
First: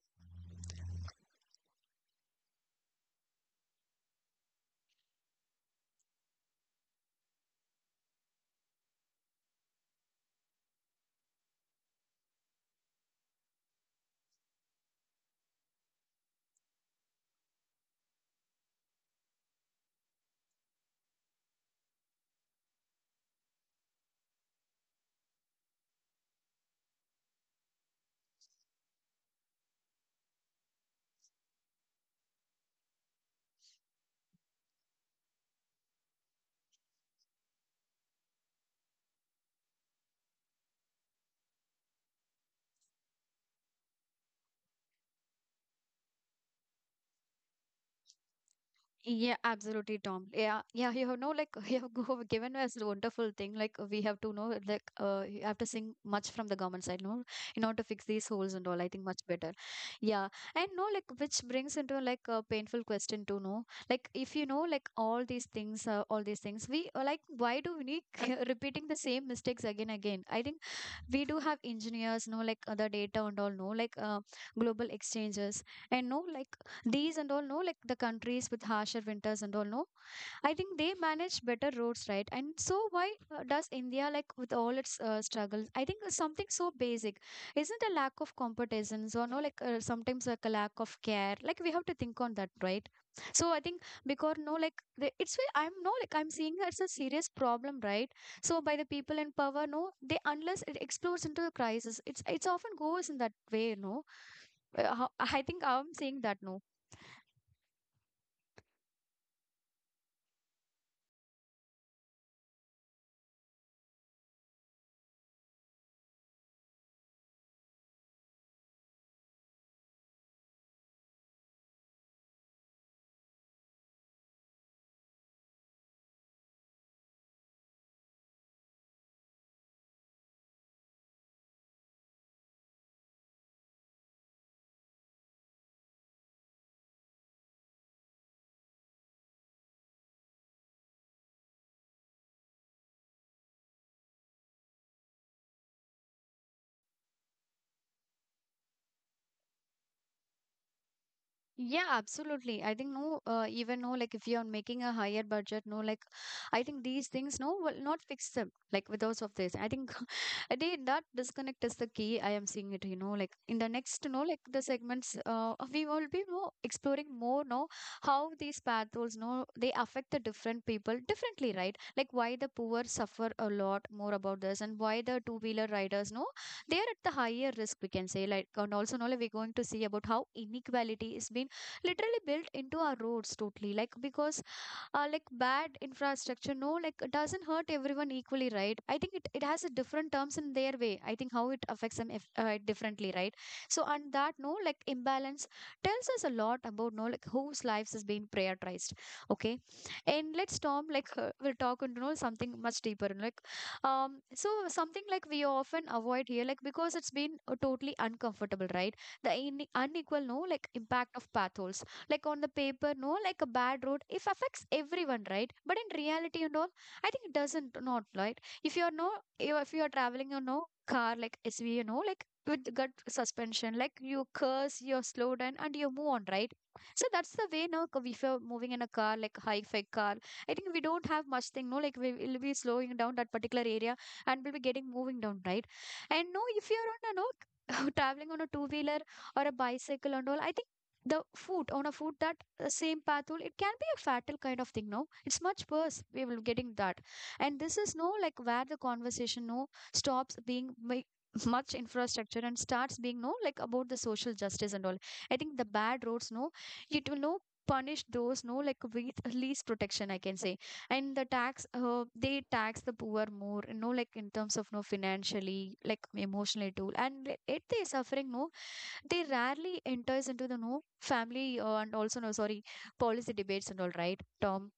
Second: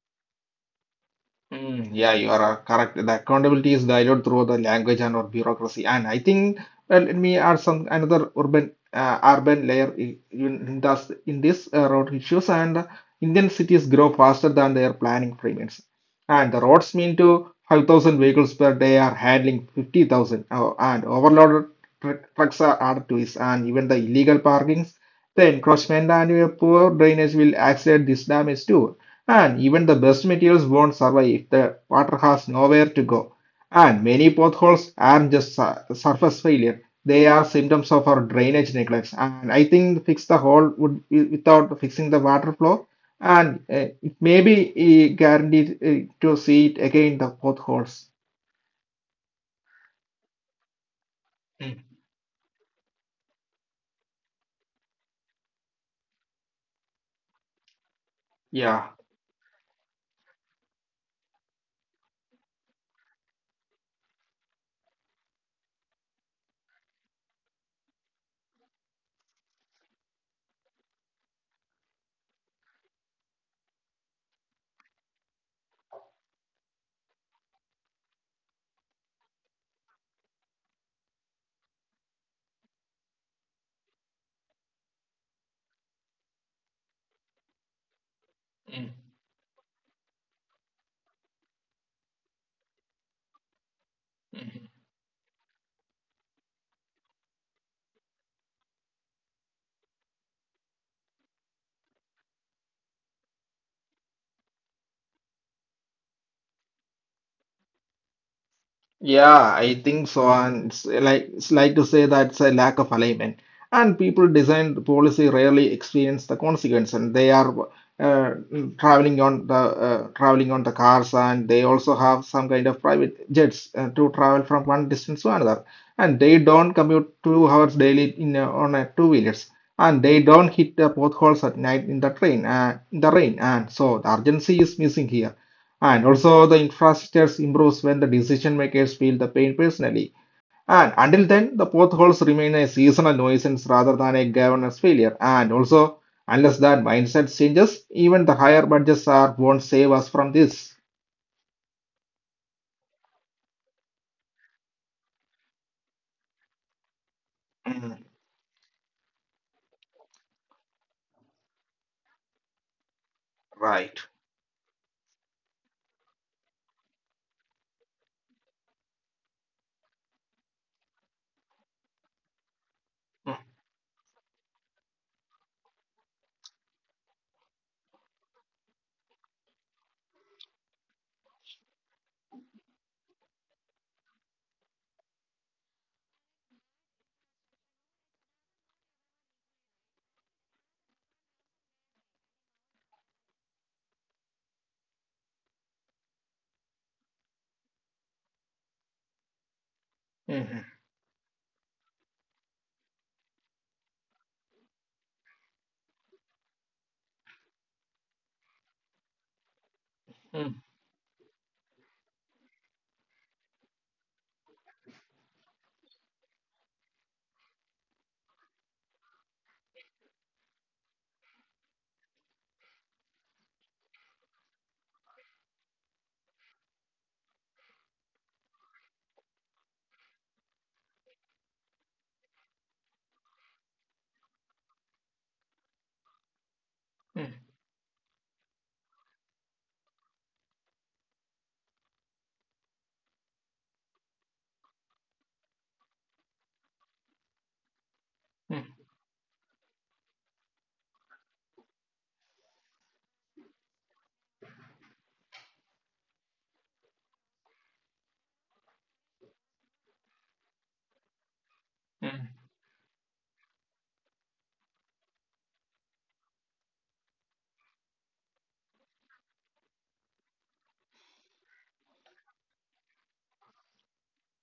Mm, yeah, you are correct. The accountability is diluted through the language and or bureaucracy. And I think let me add some another urban urban layer in this road issues. And Indian cities grow faster than their planning frameworks, and the roads mean to 5,000 vehicles per day are handling 50,000 and overloaded tr trucks are added to this. And even the illegal parkings, the encroachment and your poor drainage will accelerate this damage too. And even the best materials won't survive if the water has nowhere to go. And many potholes aren't just surface failure, they are symptoms of our drainage neglect. And I think fix the hole would without fixing the water flow. And it may be guaranteed to see it again the potholes.
Yeah, absolutely, Tom. Yeah, yeah, you know, like [laughs] you have given
Mm,
us a wonderful thing. Like we have to know, like you have to sing much from the government side, no, in order to fix these holes and all. I think much better.
yeah.
Yeah, and no, like which brings into like a painful question to know, like if you know, like all these things, we like why do we need [laughs] repeating the same mistakes again? I think we do have engineers know like other data and all know like global exchanges and know like these and all know like the countries with harsher winters and all know I think they manage better roads, right? And so why does India, like with all its struggles, I think it's something so basic isn't a lack of competence or no, like sometimes like a lack of care. Like we have to think on that, right? So I think because no, like the, it's why I'm no, like I'm seeing it's a serious problem, right? So by the people in power no they unless it explodes into a crisis it's often goes in that way no. I think I'm saying that no.
Yeah, I think so. And it's like it's like to say that's a lack of alignment. And people design the policy rarely experience the consequence, and they are uh, traveling on the cars, and they also have some kind of private jets to travel from one distance to another. And they don't commute 2 hours daily in on a two wheelers, and they don't hit the potholes at night in the train in the rain. And so the urgency is missing here and also, the infrastructure improves when the decision makers feel the pain personally. And until then, the potholes remain a seasonal nuisance rather than a governance failure. And also, unless that mindset changes, even the higher budgets are won't save us from this.
Yeah, absolutely. I think no, even no, like if you're making a higher budget, no, like I think these things no will not
Mm,
fix them. Like with those of this, I think [laughs] I think that disconnect is the key. I am seeing it, you know, like in the next,
right.
no, like the segments, [laughs] we will be no exploring more, no, how these path roles, no, they affect the different people differently, right? Like why the poor suffer a
Mm,
lot more about this, and why the two-wheeler riders, no, they are at the higher risk. We can say like, and also no, like we're going to see about how inequality is being literally built into our roads totally like because like bad infrastructure no like it doesn't hurt everyone equally, right? I think it has a different terms in their way. I think how it affects them if, differently, right? So on that no like imbalance tells us a lot about no like whose lives is being prioritized. Okay, and let's Tom
mhm,
like we'll talk into you know something much deeper like, um, so something like we often avoid here like because it's been totally uncomfortable, right? The unequal no like
mm,
impact of path holes, like on the paper no like a bad road it affects everyone, right? But in reality you know I think it doesn't not, right? If you're no if you're traveling you know car like SV you know like with gut suspension like you curse you're slow down and you move on, right? So that's the way now if you're moving in a car like high fi car I think we don't have much thing no like we will be slowing down that particular area and we'll be getting moving down, right? And no if you're on a
mm,
no [laughs] traveling on a two wheeler or a bicycle and all I think the food on a food that same path will it can be a fatal kind of thing no it's much worse we will getting that. And this is no like where the
mm,
conversation no stops being [laughs] much infrastructure and starts being no like about the social justice and all. I think the bad roads no it will no punish those no like with least protection I can say. And the tax they
mm.
tax the poor more, you know, like in terms of no financially like emotionally too, and it they suffering no they rarely enters into the no family and also no sorry policy debates and all, right Tom?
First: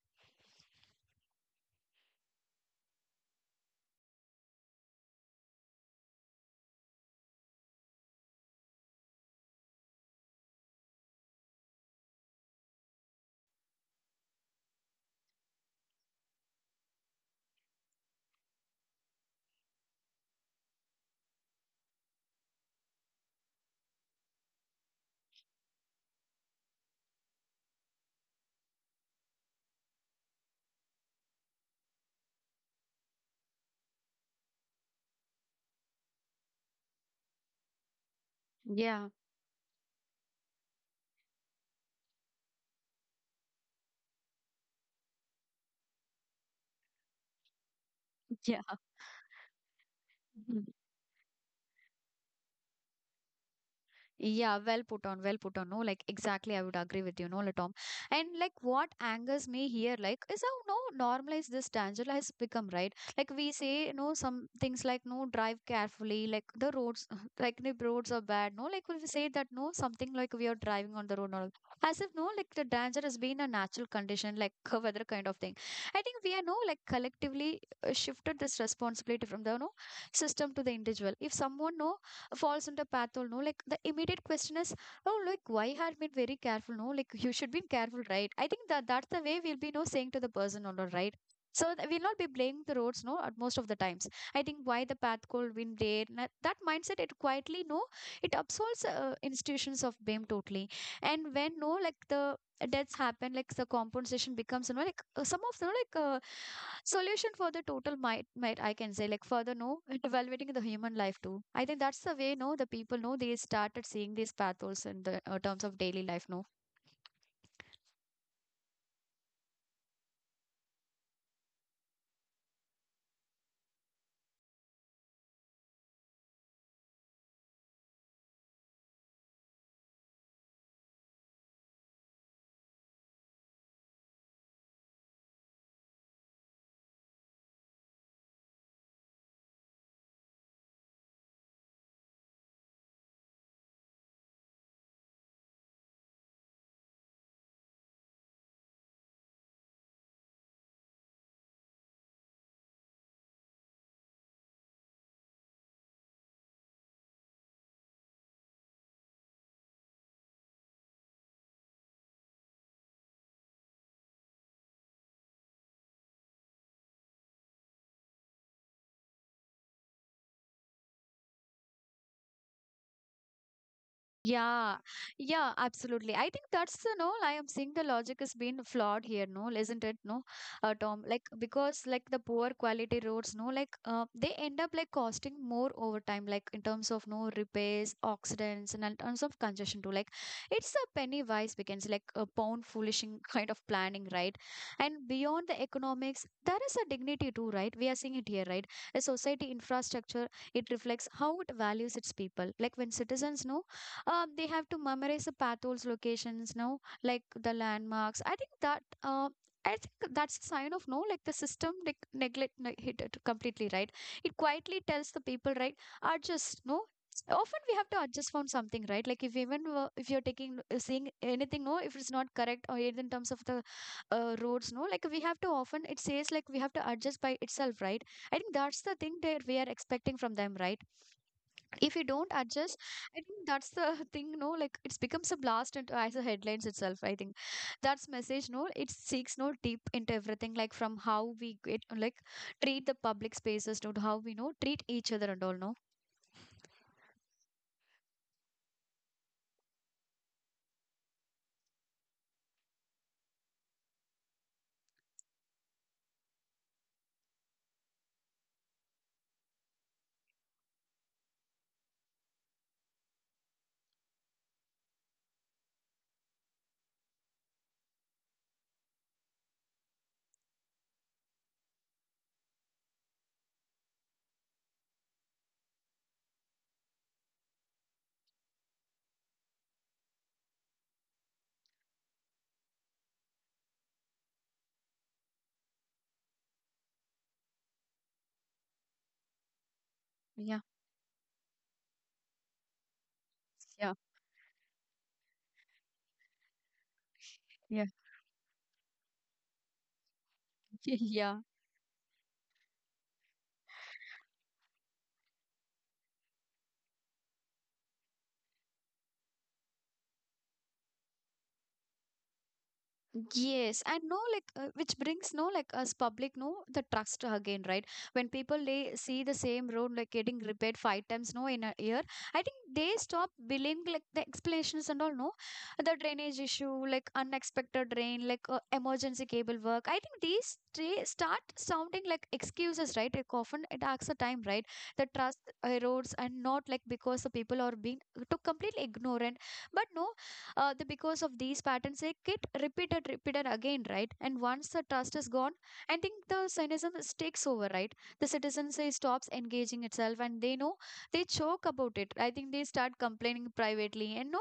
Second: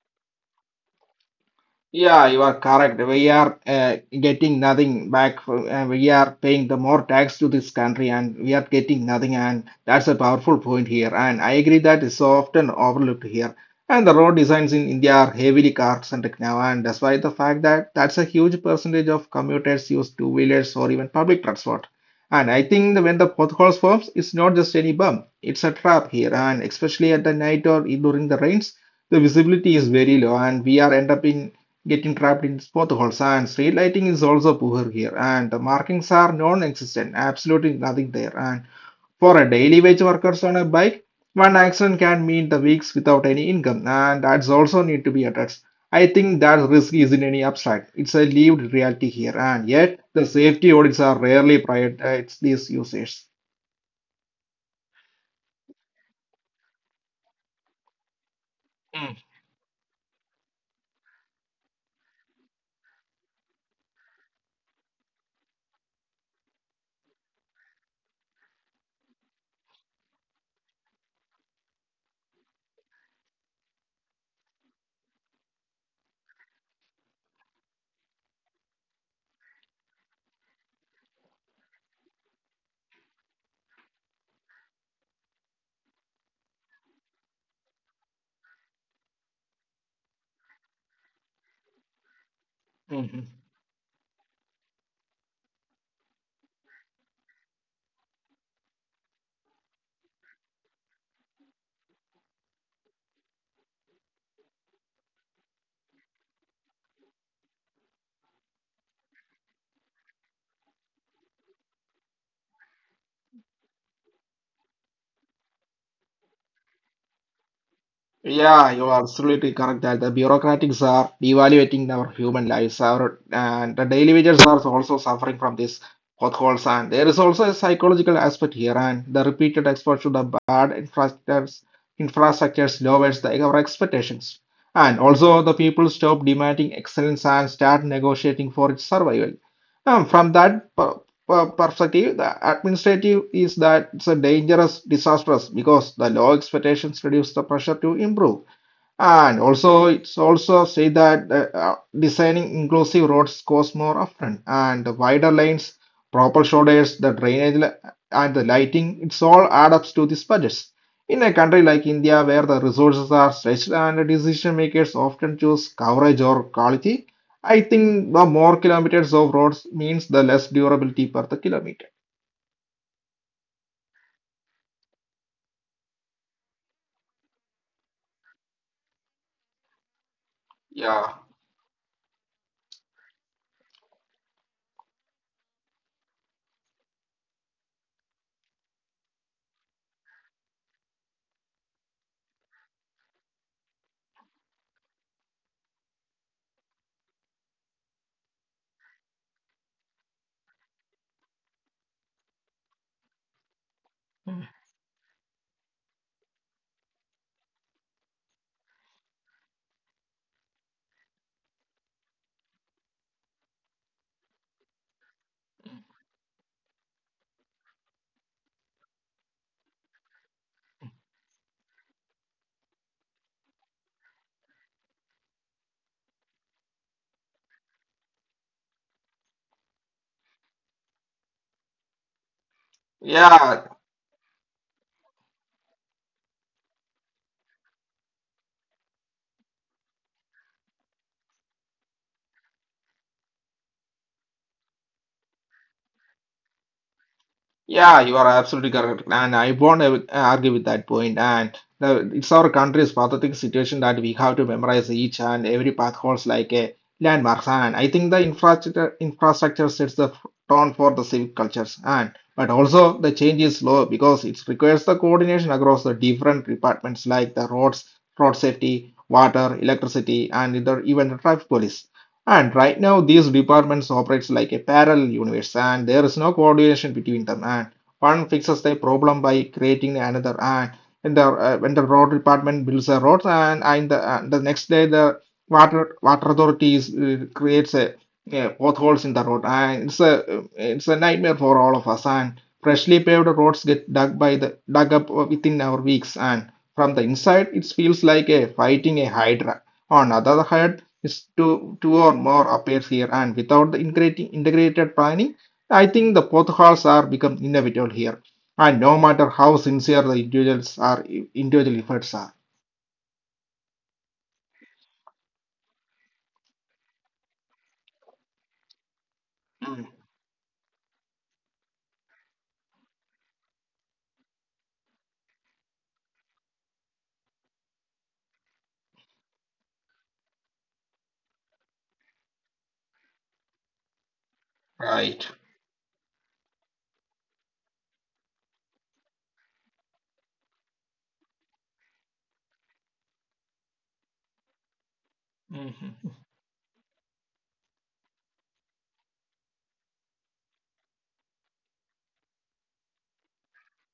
Yeah, you are correct. We are getting nothing we are paying the more tax to this country and we are getting nothing and that's a powerful point here and I agree that is so often overlooked here. And the road designs in India are heavily car centric now and that's why the fact that that's a huge percentage of commuters use two wheelers or even public transport. And I think that when the potholes forms, it's not just any bump, it's a trap here and especially at the night or during the rains, the visibility is very low and we are end up in getting trapped in both holes. And street lighting is also poor here, and the markings are non-existent, absolutely nothing there. And for a daily wage workers on a bike, one accident can mean the weeks without any income, and that's also need to be addressed. I think that risk isn't any abstract; it's a
Yeah.
lived reality here, and yet the
Mhm.
safety audits are rarely prioritized these users.
Yeah, well put on, well put on. No, like exactly, I would agree with you, no, like, Tom. And like what
Mm,
angers me here, like, is how no normalized this danger has become, right? Like we say, no, some things like no drive carefully, like the roads, [laughs] like the roads are bad, no, like we say that no something like we are driving on the road, no, as if no, like the danger has been a natural condition, like [laughs] a weather kind of thing. I think we are no like collectively shifted this responsibility from the no system to the individual. If someone no falls into path or no like the immediate question is, oh like why had been very careful no like you should be careful, right? I think that that's the way we'll be no saying to the person or not, right? So we'll not be blaming the roads no
mhm.
at most of the times. I think why the path could been there that mindset it quietly no it absolves institutions of blame totally. And when no like the deaths happen like the compensation becomes, you know, like some of the like solution for the total might I can say like further no it evaluating the human life too. I think that's the way no the people know they started seeing these paths also in the terms of daily life no.
Yeah, you are absolutely correct that the bureaucratics are devaluating our human lives. Our and the daily wagers are also suffering from these potholes, and there is also a psychological aspect here. And the repeated exposure to the bad infrastructures, lowers the, our expectations, and also the people stop demanding excellence and start negotiating for its survival. From that perspective, the administrative is that it's a dangerous, disastrous because the low expectations reduce the pressure to improve. And also, it's also say that designing inclusive roads costs more upfront and the wider lanes, proper shoulders, the drainage and the lighting, it's all add up to these budgets. In a country like India, where the resources are stretched and decision makers often choose coverage or quality, I think the more kilometers of roads means the less durability per the kilometer.
Yeah, yeah, absolutely. I think that's the no. I am seeing the logic is being flawed here, no, isn't it? No,
Yeah,
Tom, like because like the poor quality roads, no, like they end up like costing more over time, like in terms of no repairs, accidents, and in terms of congestion too. Like it's a penny wise begins, like a pound foolishing [laughs] kind of planning, right? And beyond the economics, there is a dignity too, right? We are seeing it here, right? A society infrastructure, it reflects how it values its people. Like when citizens know, um, they have to memorize the paths, locations no, like the landmarks. I think that, um, I think that's a sign of no, like the system neglect hit it completely, right? It quietly tells the people, right, adjust, no. Often we have to adjust from something, right? Like if even if you're taking seeing anything, no, if it's not correct or in terms of the roads, no, like we have to often it says like we have to adjust by itself, right? I think that's the thing that we are expecting from them, right? If you don't adjust I
yeah,
think that's the [laughs] thing no like it's becomes a blast into as a headlines itself. I think that's message no it seeks no deep into everything like from how we get, like treat the public spaces no, to how we know treat each other and all no.
yeah, you are absolutely correct, and I won't argue with that point. And the, it's our country's pathetic situation that we have to memorize each and every path holds like a landmark. And I think the infrastructure sets the tone for the civic cultures. And but also the change is slow because it requires the coordination across the different departments like the roads, road safety, water, electricity, and the, even the traffic police. And right now, these departments operates like a parallel universe, and there is no coordination between them. And one fixes the problem by creating another, and when the road department builds a road, and the next day the water authorities creates a potholes in the road, and
Yeah,
it's a nightmare for all of us. And freshly paved roads get
yeah,
dug by the dug up within our weeks, and from the inside, it
yeah,
feels like a fighting a hydra. On the other hand,
[laughs] yeah.
is two or more appears here and without the integrating integrated planning I think the potholes are become inevitable here and no matter how sincere the individual efforts are.
Yes, and no, like which brings no, like us public, no, the trust again, right? When people they see the same road like
Mm.
getting repaired five times, no, in a year, I think they stop believing like the explanations and all, no, the drainage issue, like unexpected rain, like emergency cable work. I think these three start sounding like excuses, right? Like often it asks a time, right? The trust
Right.
erodes, and not like because the people are being too completely ignorant, but no the, because of these patterns they get repeated again, right? And once the trust is gone, I think the cynicism takes over, right? The citizen say stops engaging itself, and they know they choke about it. I think they start complaining privately and no,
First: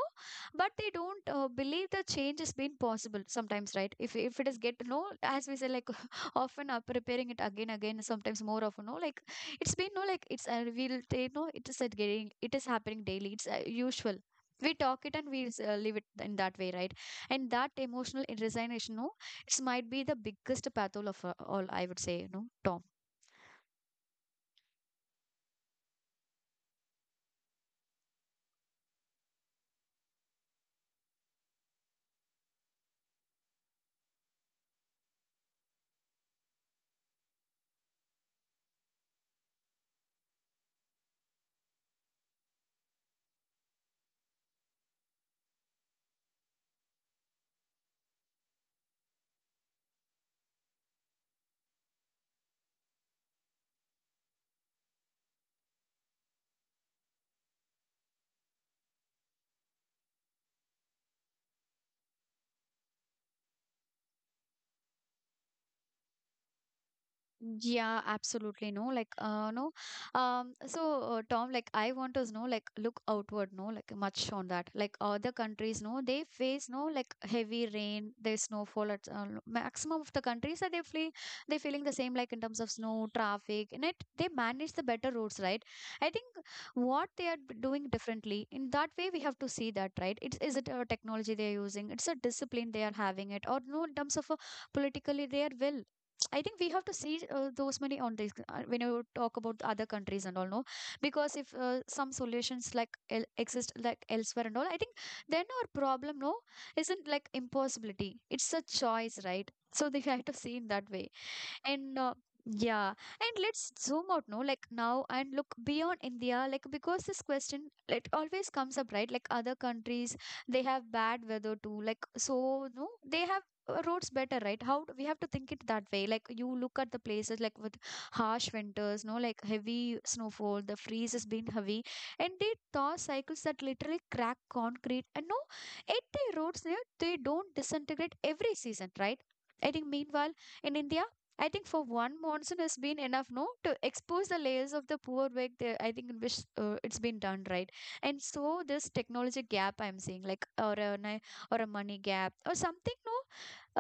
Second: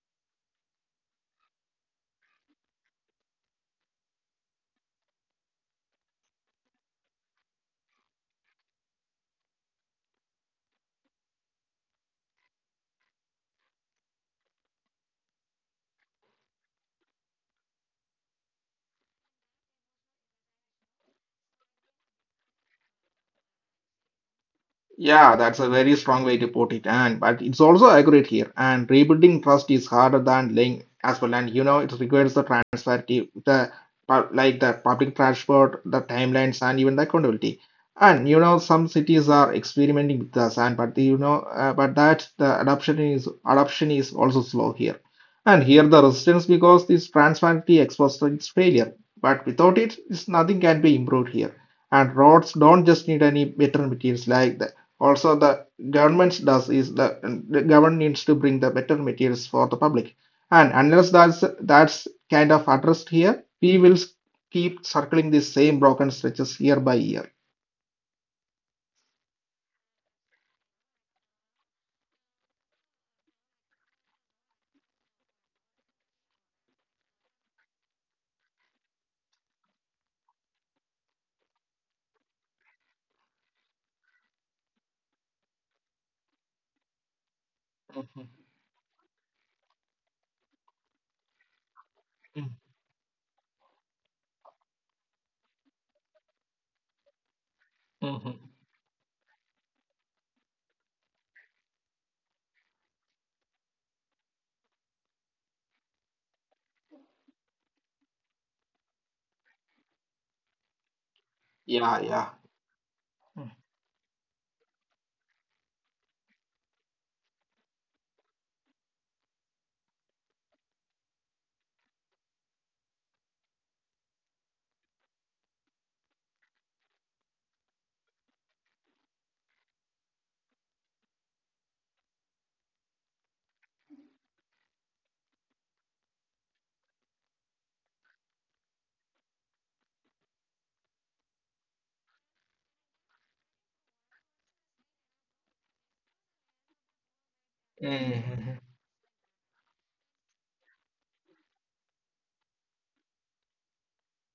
but they don't believe the change has been possible sometimes, right? If it is get no, as we say, like [laughs] often up repairing it again again sometimes more often, no like it's been no like it's we'll take no, it is getting, it is happening daily, it's usual. We talk it, and we live it in that way, right? And that emotional resignation, no, it might be the biggest battle of all, I would say, you know, Tom.
Yeah, that's a very strong way to put it, and but it's also accurate here. And rebuilding trust is harder than laying as well, and you know it requires the transparency, the like the public transport, the timelines, and even the accountability. And you know some cities are experimenting with this, and but the, you know but that the adoption is also slow here. And here the resistance because this transparency exposes its failure, but without it, it's nothing can be improved here and roads don't just need any better materials like the also the government does is the government needs to bring the better materials for the public and unless that's kind of addressed here we will keep circling the same broken stretches year by year.
Yeah, absolutely. No, like, no. So, Tom, like, I want to know, like, look outward, no, like, much on that. Like, other countries, no, they face, no, like, heavy rain, there's snowfall at no, maximum of the countries that they flee, they feeling the same, like, in terms of snow, traffic, and it, they manage the better roads, right? I think what they are
Mhm.
doing differently, in that way, we have to see that, right? It's, is it a technology they're using?
Mhm.
It's a discipline they are having it, or no, in terms of a politically, they are well. I think we have to see those
Mhm.
money on this when you talk about the other countries and all, no? Because if some solutions like el exist like elsewhere and all, I think then our problem, no, isn't like impossibility. It's a choice, right? So they have to see in that way
Yeah, yeah.
and yeah. And let's zoom out, no, like now, and look beyond India, like because this question, it always comes up, right? Like other countries, they have bad weather too, like so no they have roads better, right? We have to think it that way, like you look at the places like with harsh winters, no, like heavy snowfall, the freeze has been heavy, and they thaw cycles that literally crack concrete, and no, 80 roads there, they don't disintegrate every season, right? I think, meanwhile, in India, I think for one monsoon has been enough, no, to expose the layers of the poor work. There, I think in which it's been done right,
Mhm.
and so this technology gap I'm seeing, like or or a money gap or something, no,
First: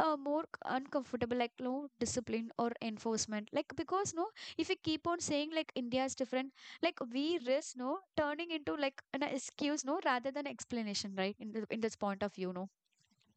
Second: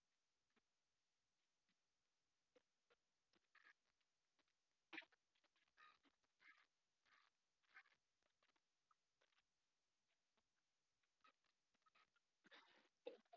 more uncomfortable, like no discipline or enforcement, like because no, if we keep on saying like India is different, like we risk no turning into like an excuse, no, rather than explanation, right? In this point of view,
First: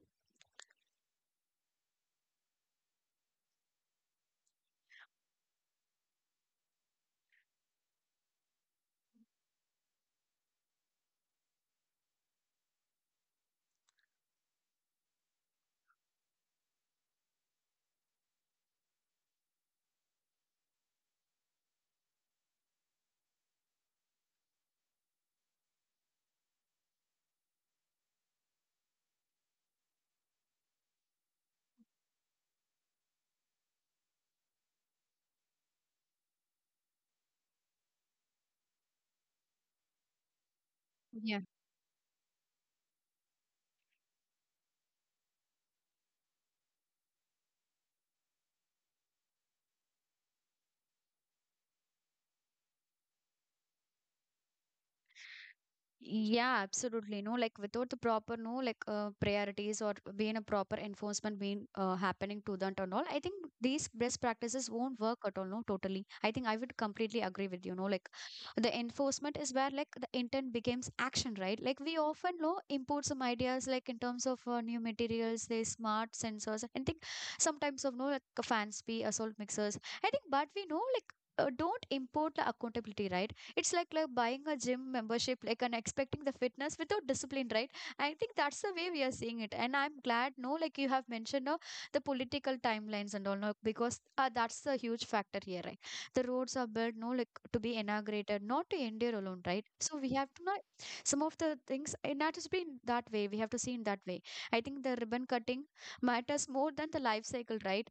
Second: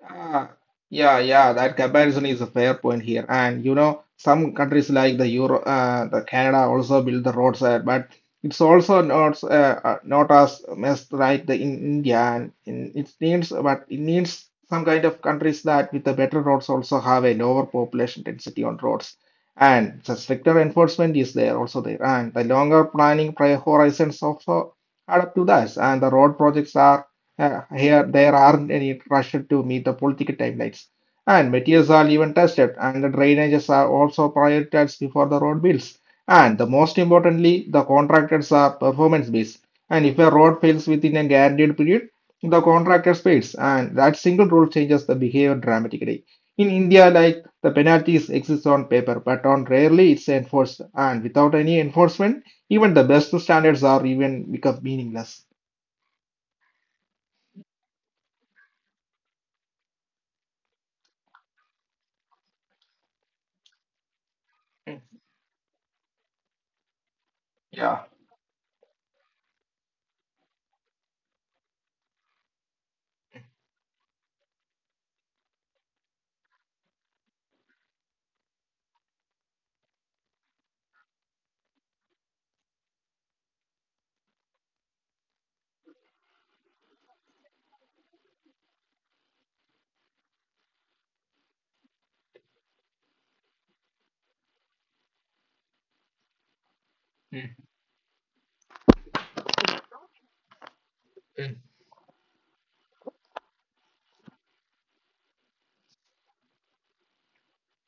Ah, yeah, yeah, that comparison is a fair point here. And you know, some countries like the the Canada also build the roads there, but it's also not not as messed right the, in India, and in, it needs, but it needs some kind of countries that with the better roads also have a lower population density on roads, and the stricter enforcement is there also there, and the longer planning horizons also add up to that, and the road projects are here, there aren't any rush to meet the political timelines. And materials are even tested, and the drainages are also prioritized before the road builds. And the most importantly, the contractors are performance based. And if a road fails within a
no.
guaranteed period, the contractor pays, and that single rule changes the behavior dramatically. In India, like the penalties exist on paper, but on rarely it's enforced, and without any enforcement, even the best standards are even become meaningless.
Yeah, absolutely. No, like without the proper no like priorities or being a proper enforcement being happening to that and all, I think these best practices won't work at all. No, totally. I think I would completely agree with you. No, like
Yeah.
the enforcement is where like the intent becomes action, right? Like we often no import some ideas like in terms of new materials, they smart sensors, and think sometimes of no like fancy assault mixers. I think, but we know like. Don't import the accountability, right? It's like buying a gym membership, like and expecting the fitness without discipline, right? I think that's the way we are seeing it, and I'm glad. No, like you have mentioned, no, the political timelines and all, no, because that's the huge factor here, right? The roads are built, no, like
Mm.
to be inaugurated, not to endure alone, right? So we have to not some of the things, and that has been that way. We have to see in that way. I think the ribbon cutting matters more than the life cycle, right?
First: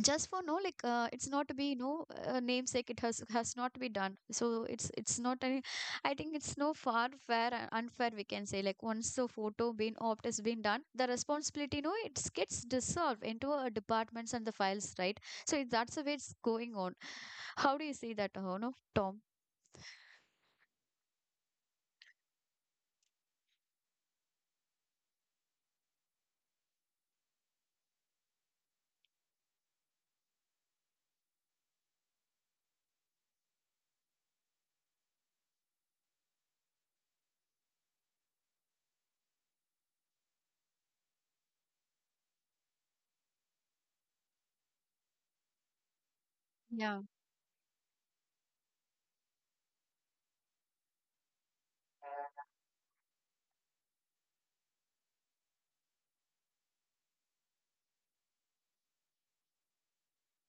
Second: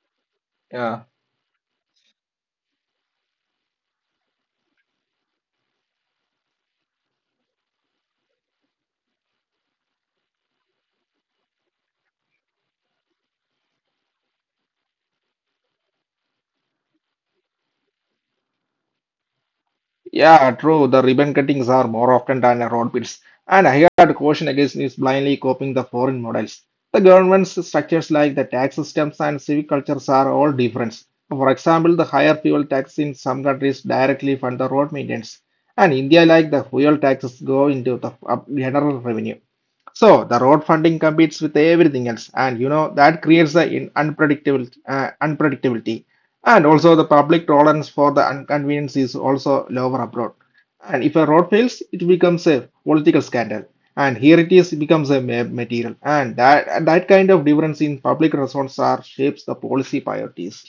Just for no like
Yeah,
it's not to be no namesake, it has not to be done, so it's not any. I think it's no far fair and unfair, we can say, like once the photo being opt has been done, the responsibility, it gets dissolved into a departments and the files, right? So that's the way it's going on. How do you see that no, Tom?
yeah, true. The ribbon cuttings are more often done at road pits, and I had caution against is blindly copying the foreign models. The government's structures like the tax systems and civic cultures are all different. For example, the higher fuel tax in some countries directly fund the road maintenance, and India, like the fuel taxes, go into the general revenue. So the road funding competes with everything else, and you know that creates the in unpredictable unpredictability, and also the
Yeah.
public tolerance for the inconvenience is also lower abroad. And if a road fails, it becomes a political scandal, and here it is becomes a material, and that kind of difference in public response are shapes the policy priorities.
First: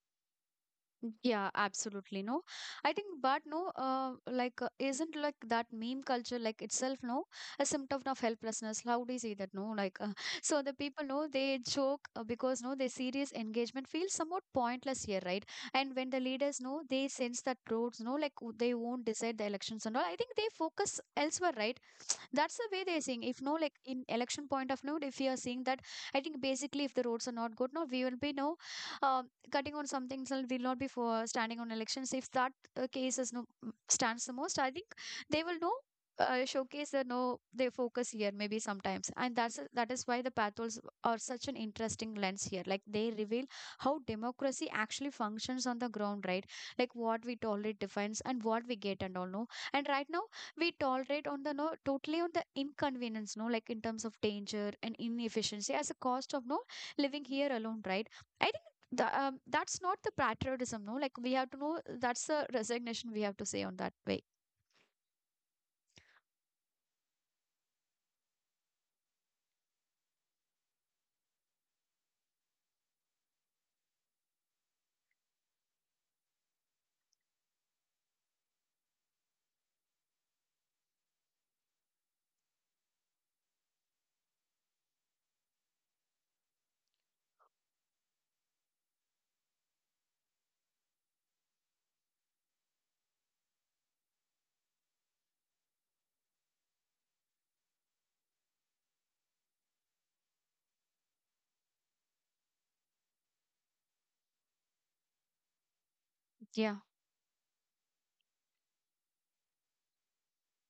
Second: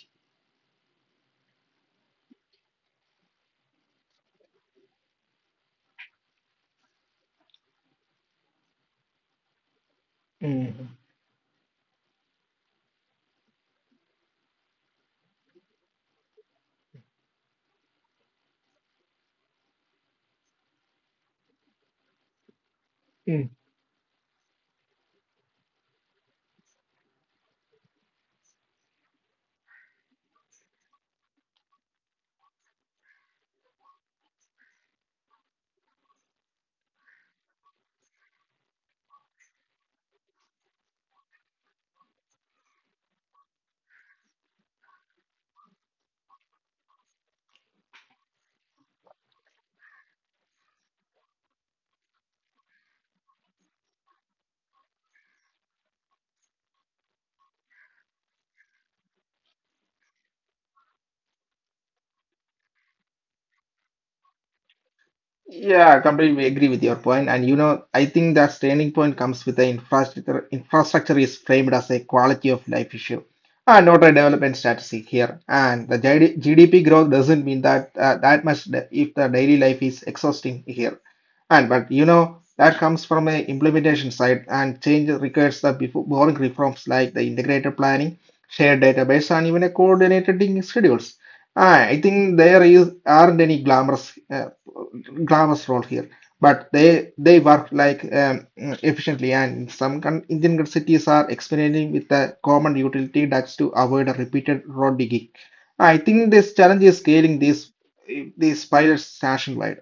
Yeah, absolutely. No, I think, but no, like, isn't like that meme culture like itself, no, a symptom of helplessness? How do you say that? No, like, [laughs] so the people
Mm.
know they joke because no, their serious engagement feels somewhat pointless here, right? And when the leaders know they sense that roads, no, like they won't decide the elections and all, I think they focus elsewhere, right? That's the way they're seeing if no like in election point of view, if we are seeing that, I think basically if the roads are not good, no, we will be no cutting on some things, and will not be for standing on elections if that case is no stands the most. I think they will know showcase the no. They focus here maybe sometimes, and that is why the pathos are such an interesting lens here, like they reveal how democracy actually functions on the ground, right? Like what we tolerate defines and what we get and all, no. And right now, we tolerate on the no totally on the inconvenience, no, like in terms of danger and inefficiency as a cost of no living here alone, right? I think that's not the patriotism, no, like we have to know that's the resignation, we have to say on that way,
Yeah, I completely agree with your point. And you know, I think that turning point comes with the infrastructure. Infrastructure is framed as a quality of life issue, and not a development strategy here. And the GD GDP growth doesn't mean that that much if the daily life is exhausting here. And but you know, that comes from a implementation side, and change requires the boring reforms like the integrated planning, shared database, and even a coordinated schedules. Ah, I think there is aren't any glamorous role here. But they work like efficiently, and some Indian grid cities are experimenting with the common utility ducts to avoid a repeated road digging.
yeah.
I think this challenge is scaling these pilots nationwide.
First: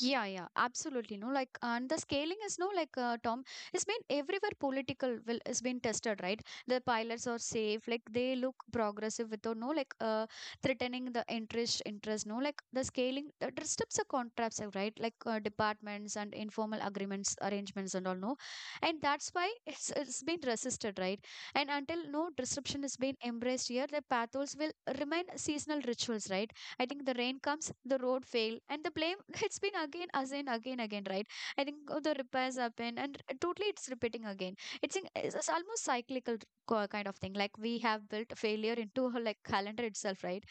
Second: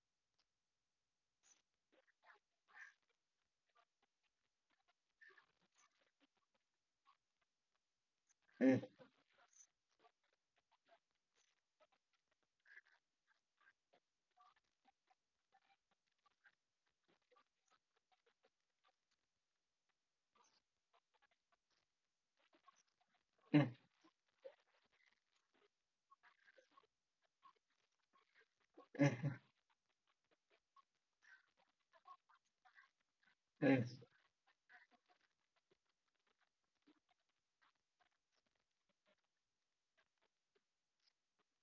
Yeah, yeah, absolutely. No, like, and the scaling is no, like Tom, it's been everywhere political will is been tested, right? The pilots are safe, like they look
Mm,
progressive without no, like threatening the interest, no, like the scaling that restricts the contracts, right? Like departments and informal agreements, arrangements, and all, no, and that's why [laughs] it's been resisted, right? And until no disruption is
mm,
being embraced here, the pathos will remain seasonal rituals, right? I think the rain comes, the road
mm,
fail, and the blame [laughs] it's been again, again, again, again, right? I think the repairs happen,
mm.
and totally it's repeating again. It's in, it's it's almost cyclical kind of thing. Like we have built failure into like calendar itself, right?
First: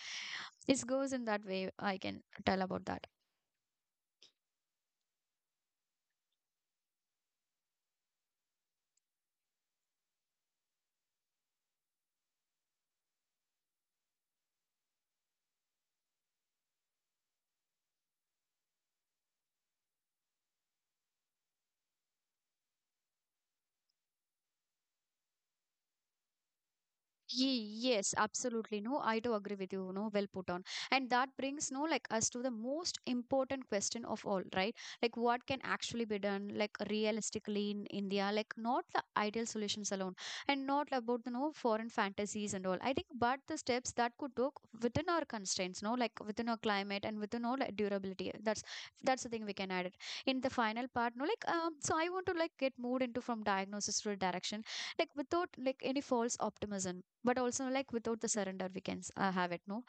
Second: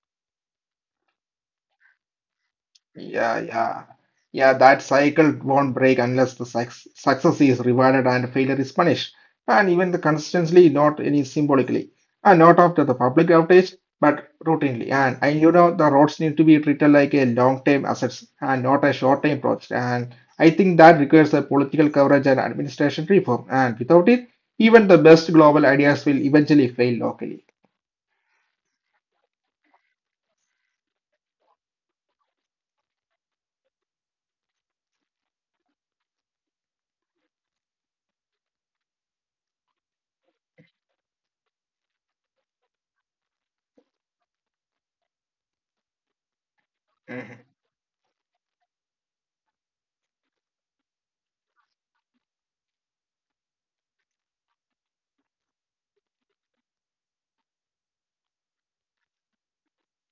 This goes in that way. I can tell about that.
Yeah, yeah. Yeah, that cycle won't break unless the success is rewarded and failure is punished. And even the consistently, not any symbolically. And not after the public outage, but routinely. And you know, the roads need to be treated like a long-term assets and not a short-term project. And I think that requires a political coverage and administration reform. And without it, even the best global ideas will eventually fail locally.
Yes, absolutely. No, I do agree with you. No, well put on. And that brings no like us to the most important question of all, right? Like what can actually be done, like realistically in India, like not the ideal solutions alone, and not about the no foreign fantasies and all. I think, but the steps that could work within our constraints, no, like within our climate
Mhm,
and within all like durability. That's the thing we can add it in the final part. No, like So I want to like get moved into from diagnosis to direction, like without like any false optimism, but also like without the surrender we can have it, no.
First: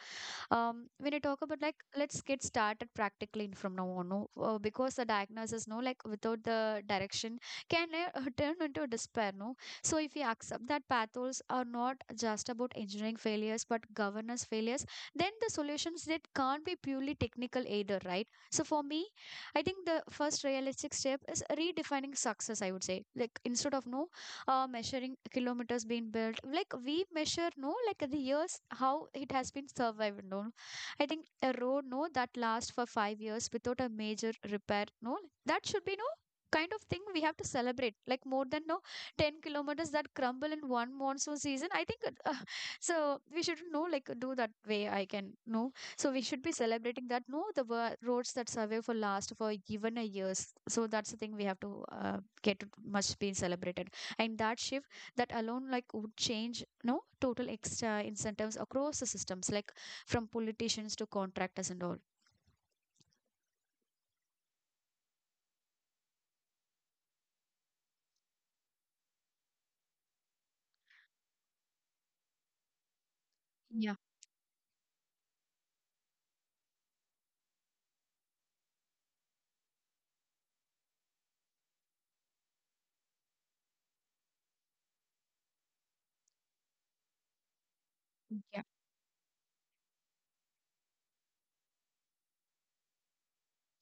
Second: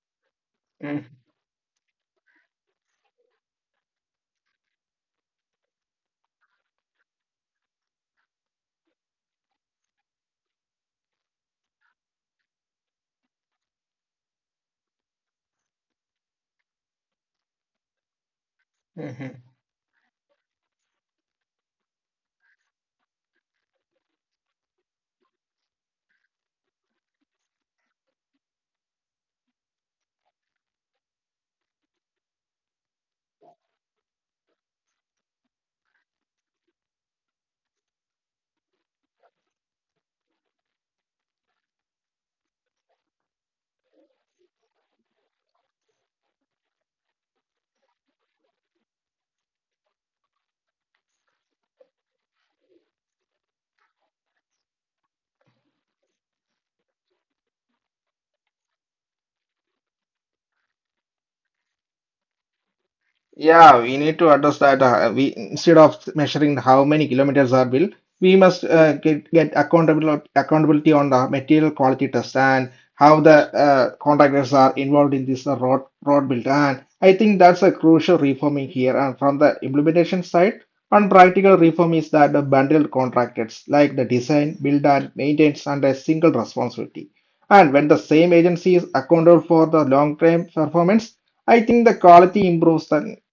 mhm,
When you talk about like, let's get started practically from now on, no, because the diagnosis no like without the direction can [laughs] turn into despair, no. So if you accept that pathos are not just about engineering failures but governance failures, then the solutions that can't be purely technical either, right? So for me,
mhm.
I think the first realistic step is redefining success, I would say, like instead of no measuring kilometers being built, like we measure no like the years how it has been survived, no. I think a road no that lasts for 5 years without a major repair, no, that should be no kind of thing we have to celebrate, like more than no 10 kilometers that crumble in one monsoon season. I think uh, [laughs] so we should know like do that way, I can know. So we should be celebrating that, no, the roads that survive for last for even a years. So that's the thing we have to get much being celebrated. And that shift, that alone like would change no total extra incentives across the systems, like from politicians to contractors and all.
Yeah, we need to address that. We instead of measuring how many kilometers are built, we must get accountable accountability on the material quality test and how
Yeah,
the contractors are involved in this road build. And I think that's a crucial reforming here. And from the implementation side, one practical reform is that the bundled contractors like the design, build, and maintenance under a single responsibility. And when the
yeah,
same agency is accountable for the long-term performance, I think the quality improves.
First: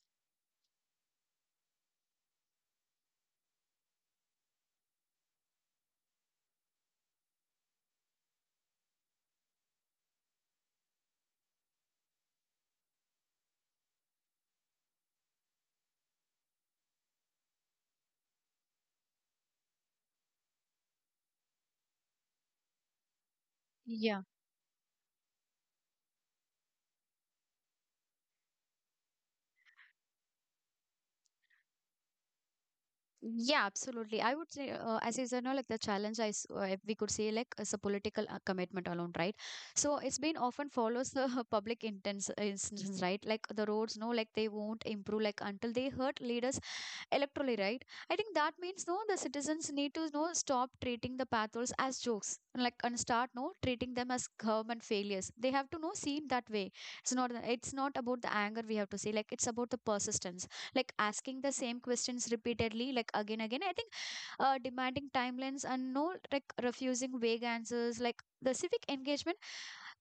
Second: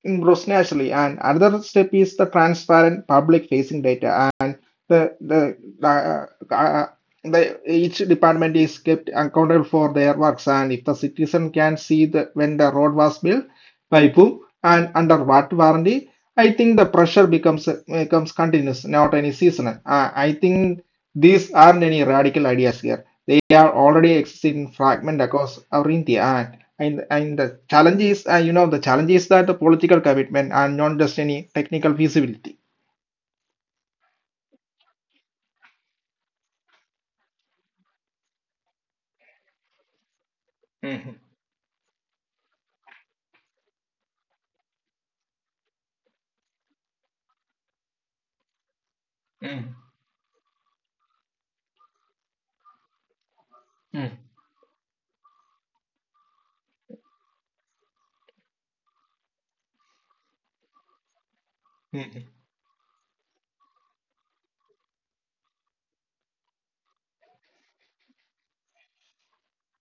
Mm. Grows naturally. And another step is the transparent public facing data, and the the uh, uh, the each department is kept accountable for their works. And if the citizen can see the when the road was built, by whom and under what warranty, I think the pressure becomes continuous, not any seasonal I think these aren't any radical ideas here. They are already
yeah,
existing fragment across our India, and the challenge is, you know, the challenge is that the political commitment and not just any technical feasibility.
yeah, absolutely, I would say as is, you know, like the challenge if we could say like it's a political commitment alone, right? So it's been often follows the [laughs]
Mhm,
public intents instance, right? Like the roads no like they won't improve like until they hurt leaders electorally, right? I think that means no, the citizens need
mhm,
to no stop treating the pathos as jokes, like and start no treating them as
mhm,
government failures. They have to no see it that way. It's not about the anger we have to say, like it's about the persistence, like asking the same questions
mhm.
repeatedly, like again. I think demanding timelines and no like refusing vague answers, like the civic engagement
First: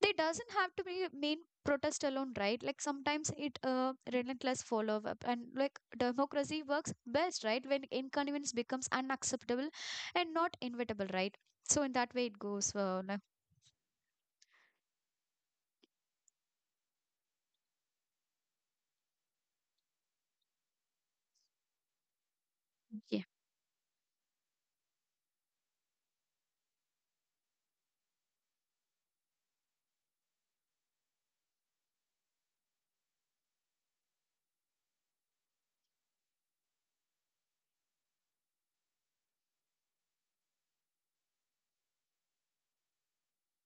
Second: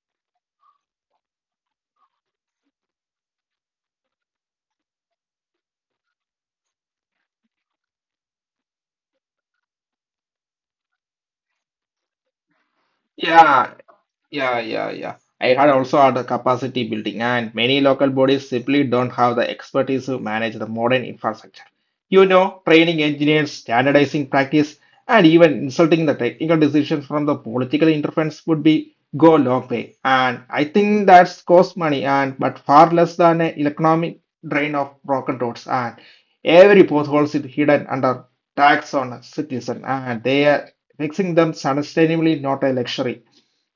they doesn't have to be mean protest alone, right? Like sometimes it relentless follow up, and like democracy works best right when inconvenience becomes unacceptable and not inevitable, right? So in that way it goes like,
Yeah, yeah, yeah, yeah. I had also had the capacity building, and many local bodies simply don't have the expertise to manage the modern infrastructure. You know, training
yeah.
engineers, standardizing practice, and even insulting the technical decisions from the political interference would be go a long way. And I think that's cost money, and but far less than an economic drain of broken roads. And every potholes is hidden under tax on a citizen, and they mixing them sustainably not a luxury.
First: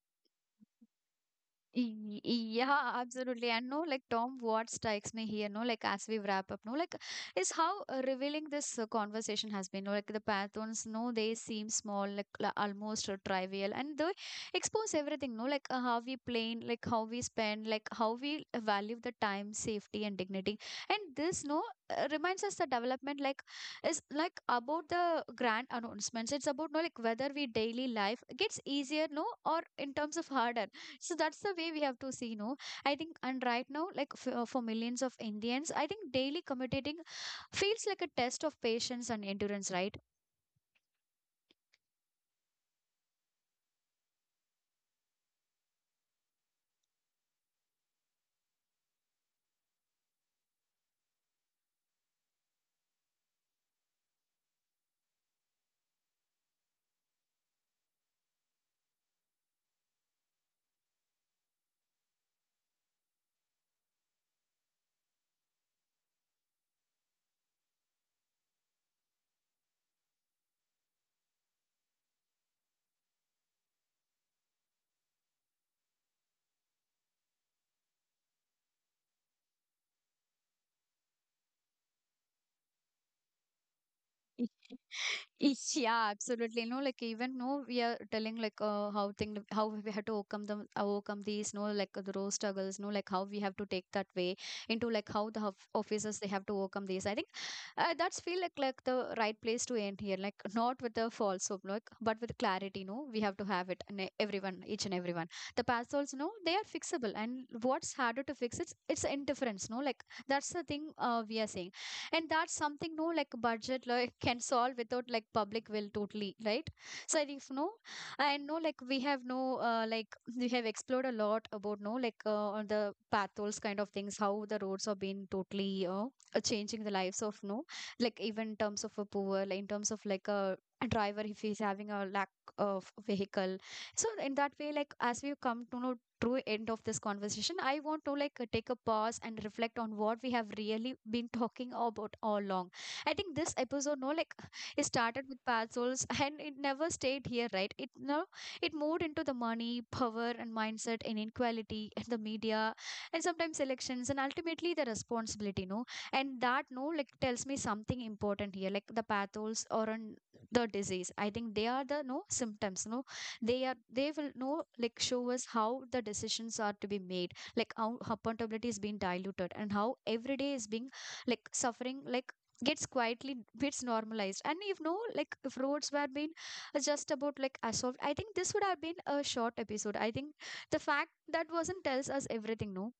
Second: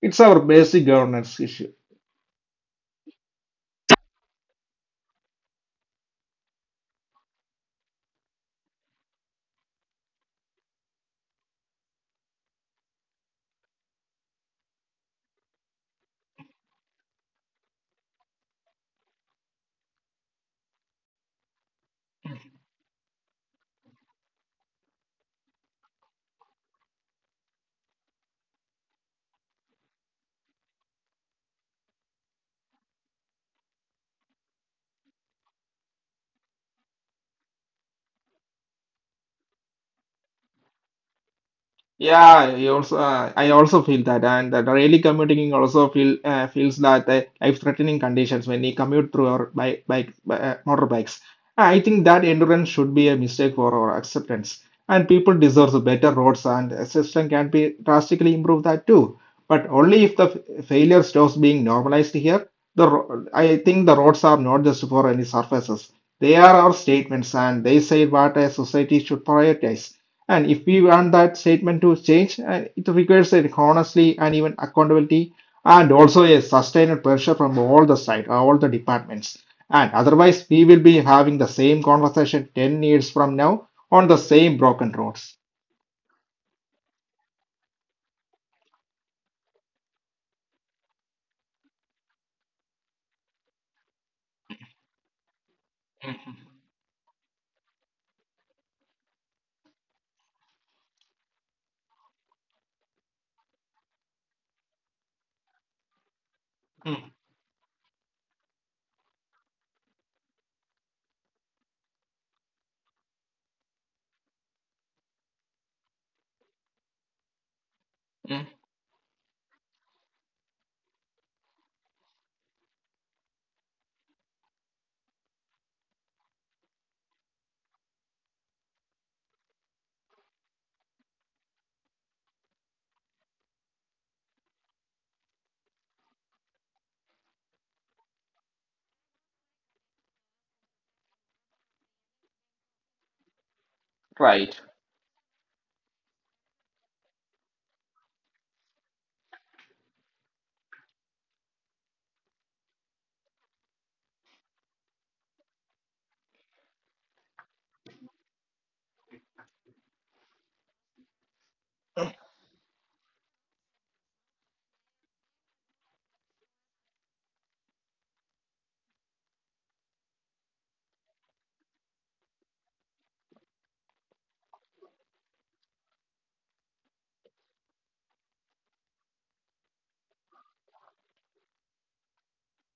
It's our basic governance issue.
Yeah, absolutely. And no, like Tom, what strikes me here, no, like as we wrap up, no, like is how revealing this conversation has been. No, like the Pathons, no, they seem small, like almost trivial, and they expose everything, no, like how we plan, like how we spend, like how we value the time, safety, and dignity. And this, no, reminds us the development, like is like about the grand announcements. It's about no, like whether we daily life gets easier, no, or in terms of harder, so that's the way we have to see, no. I think and right now like for millions of indians I think daily commuting feels like a test of patience and endurance, right?
Yeah, I also feel that, and that really commuting also feels that life-threatening conditions when you commute through our bike, bike motorbikes. I think that endurance should be a mistake for our acceptance, and people deserve better roads, and a system can be drastically improve that too. But only if the failure stops being normalized here. I think the roads are not just for any surfaces; they are our statements, and they say what a society should prioritize. And if we want that statement to change, it requires a honestly and even accountability and also a sustained pressure from all the side, all the departments. And otherwise, we will be having the same conversation 10 years from now on the same broken roads.
Yeah, absolutely. You know, like even no, we are telling like how we had to overcome these no like the road struggles, no like how we have to take that way into like how the officers they have to overcome these. I think that's feel like the right place to end here. Like not with the false hope, like but with clarity. No, we have to have it. And everyone, each and everyone, the past holes, no, they are fixable. And what's harder to fix it's indifference. No, like that's the thing we are saying, and that's something no like budget like [laughs] can solve without like public will, totally, right? So if no, I know like we have no like we have explored a lot about no like on the patrols kind of things, how the roads have been totally changing the lives of no, like even in terms of a poor, like in terms of like a driver if he's having a lack of vehicle. So in that way, like as we come to know true end of this conversation, I want to like take a pause and reflect on what we have really been talking about all along. I think this episode, no like [laughs] it started with parcels and it never stayed here, right? It no, it moved into the money, power, and mindset, and inequality, and the media, and sometimes elections, and ultimately the responsibility, no. And that no like tells me something important here, like the pathos or an, the disease I think they are the no symptoms, no. They will know like show us how the decisions are to be made, like how accountability is being diluted, and how every day is being like suffering like gets quietly gets normalized. And you know like if roads were being just about like assault, I think this would have been a short episode. I think the fact that wasn't tells us everything, no.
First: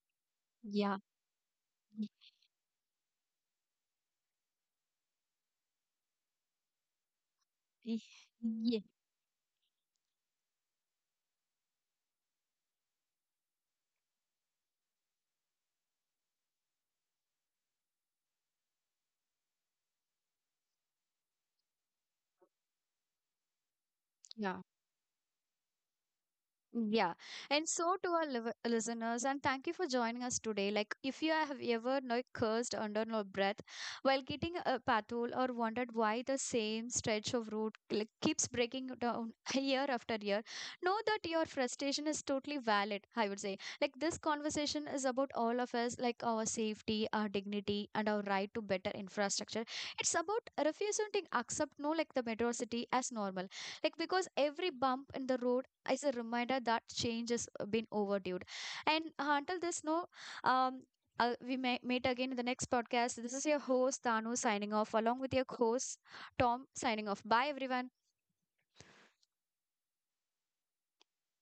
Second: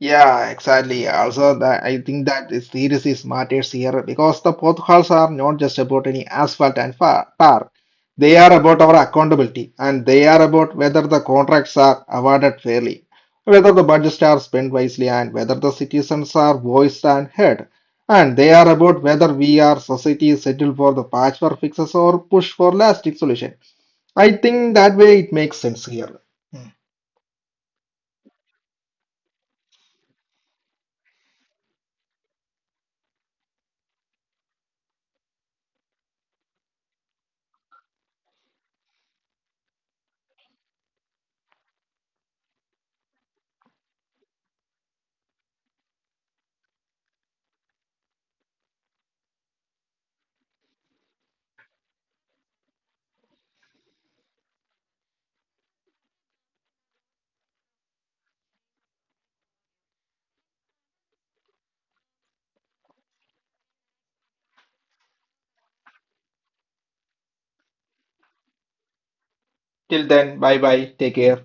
Yeah,
Yeah.
exactly. Also, that I think that the series is seriously matters here because the potholes are not just about any asphalt and tar. They are about
Yeah.
our accountability, and they are about whether the contracts are awarded fairly, whether the budgets are spent wisely, and whether the citizens are voiced and heard. And they are about whether we are society settle for the patchwork fixes or push for lasting solution. I
Yeah.
think that way it makes sense here.
Yeah, and so to our listeners, and thank you for joining us today. Like, if you have ever like cursed under your breath while getting a patrol, or wondered why the same stretch of road like, keeps breaking down [laughs] year after year, know that your frustration is totally valid. I would say, like, this conversation is about all of us, like our safety, our dignity, and our right to better infrastructure. It's about refusing to accept no like the metro city as normal, like because every bump in the road is a reminder that change has been overdue. And until this, no, um, we may meet again in the next podcast. This is your host, Tanu, signing off, along with your host, Tom, signing off. Bye, everyone.
Till then, bye bye. Take care.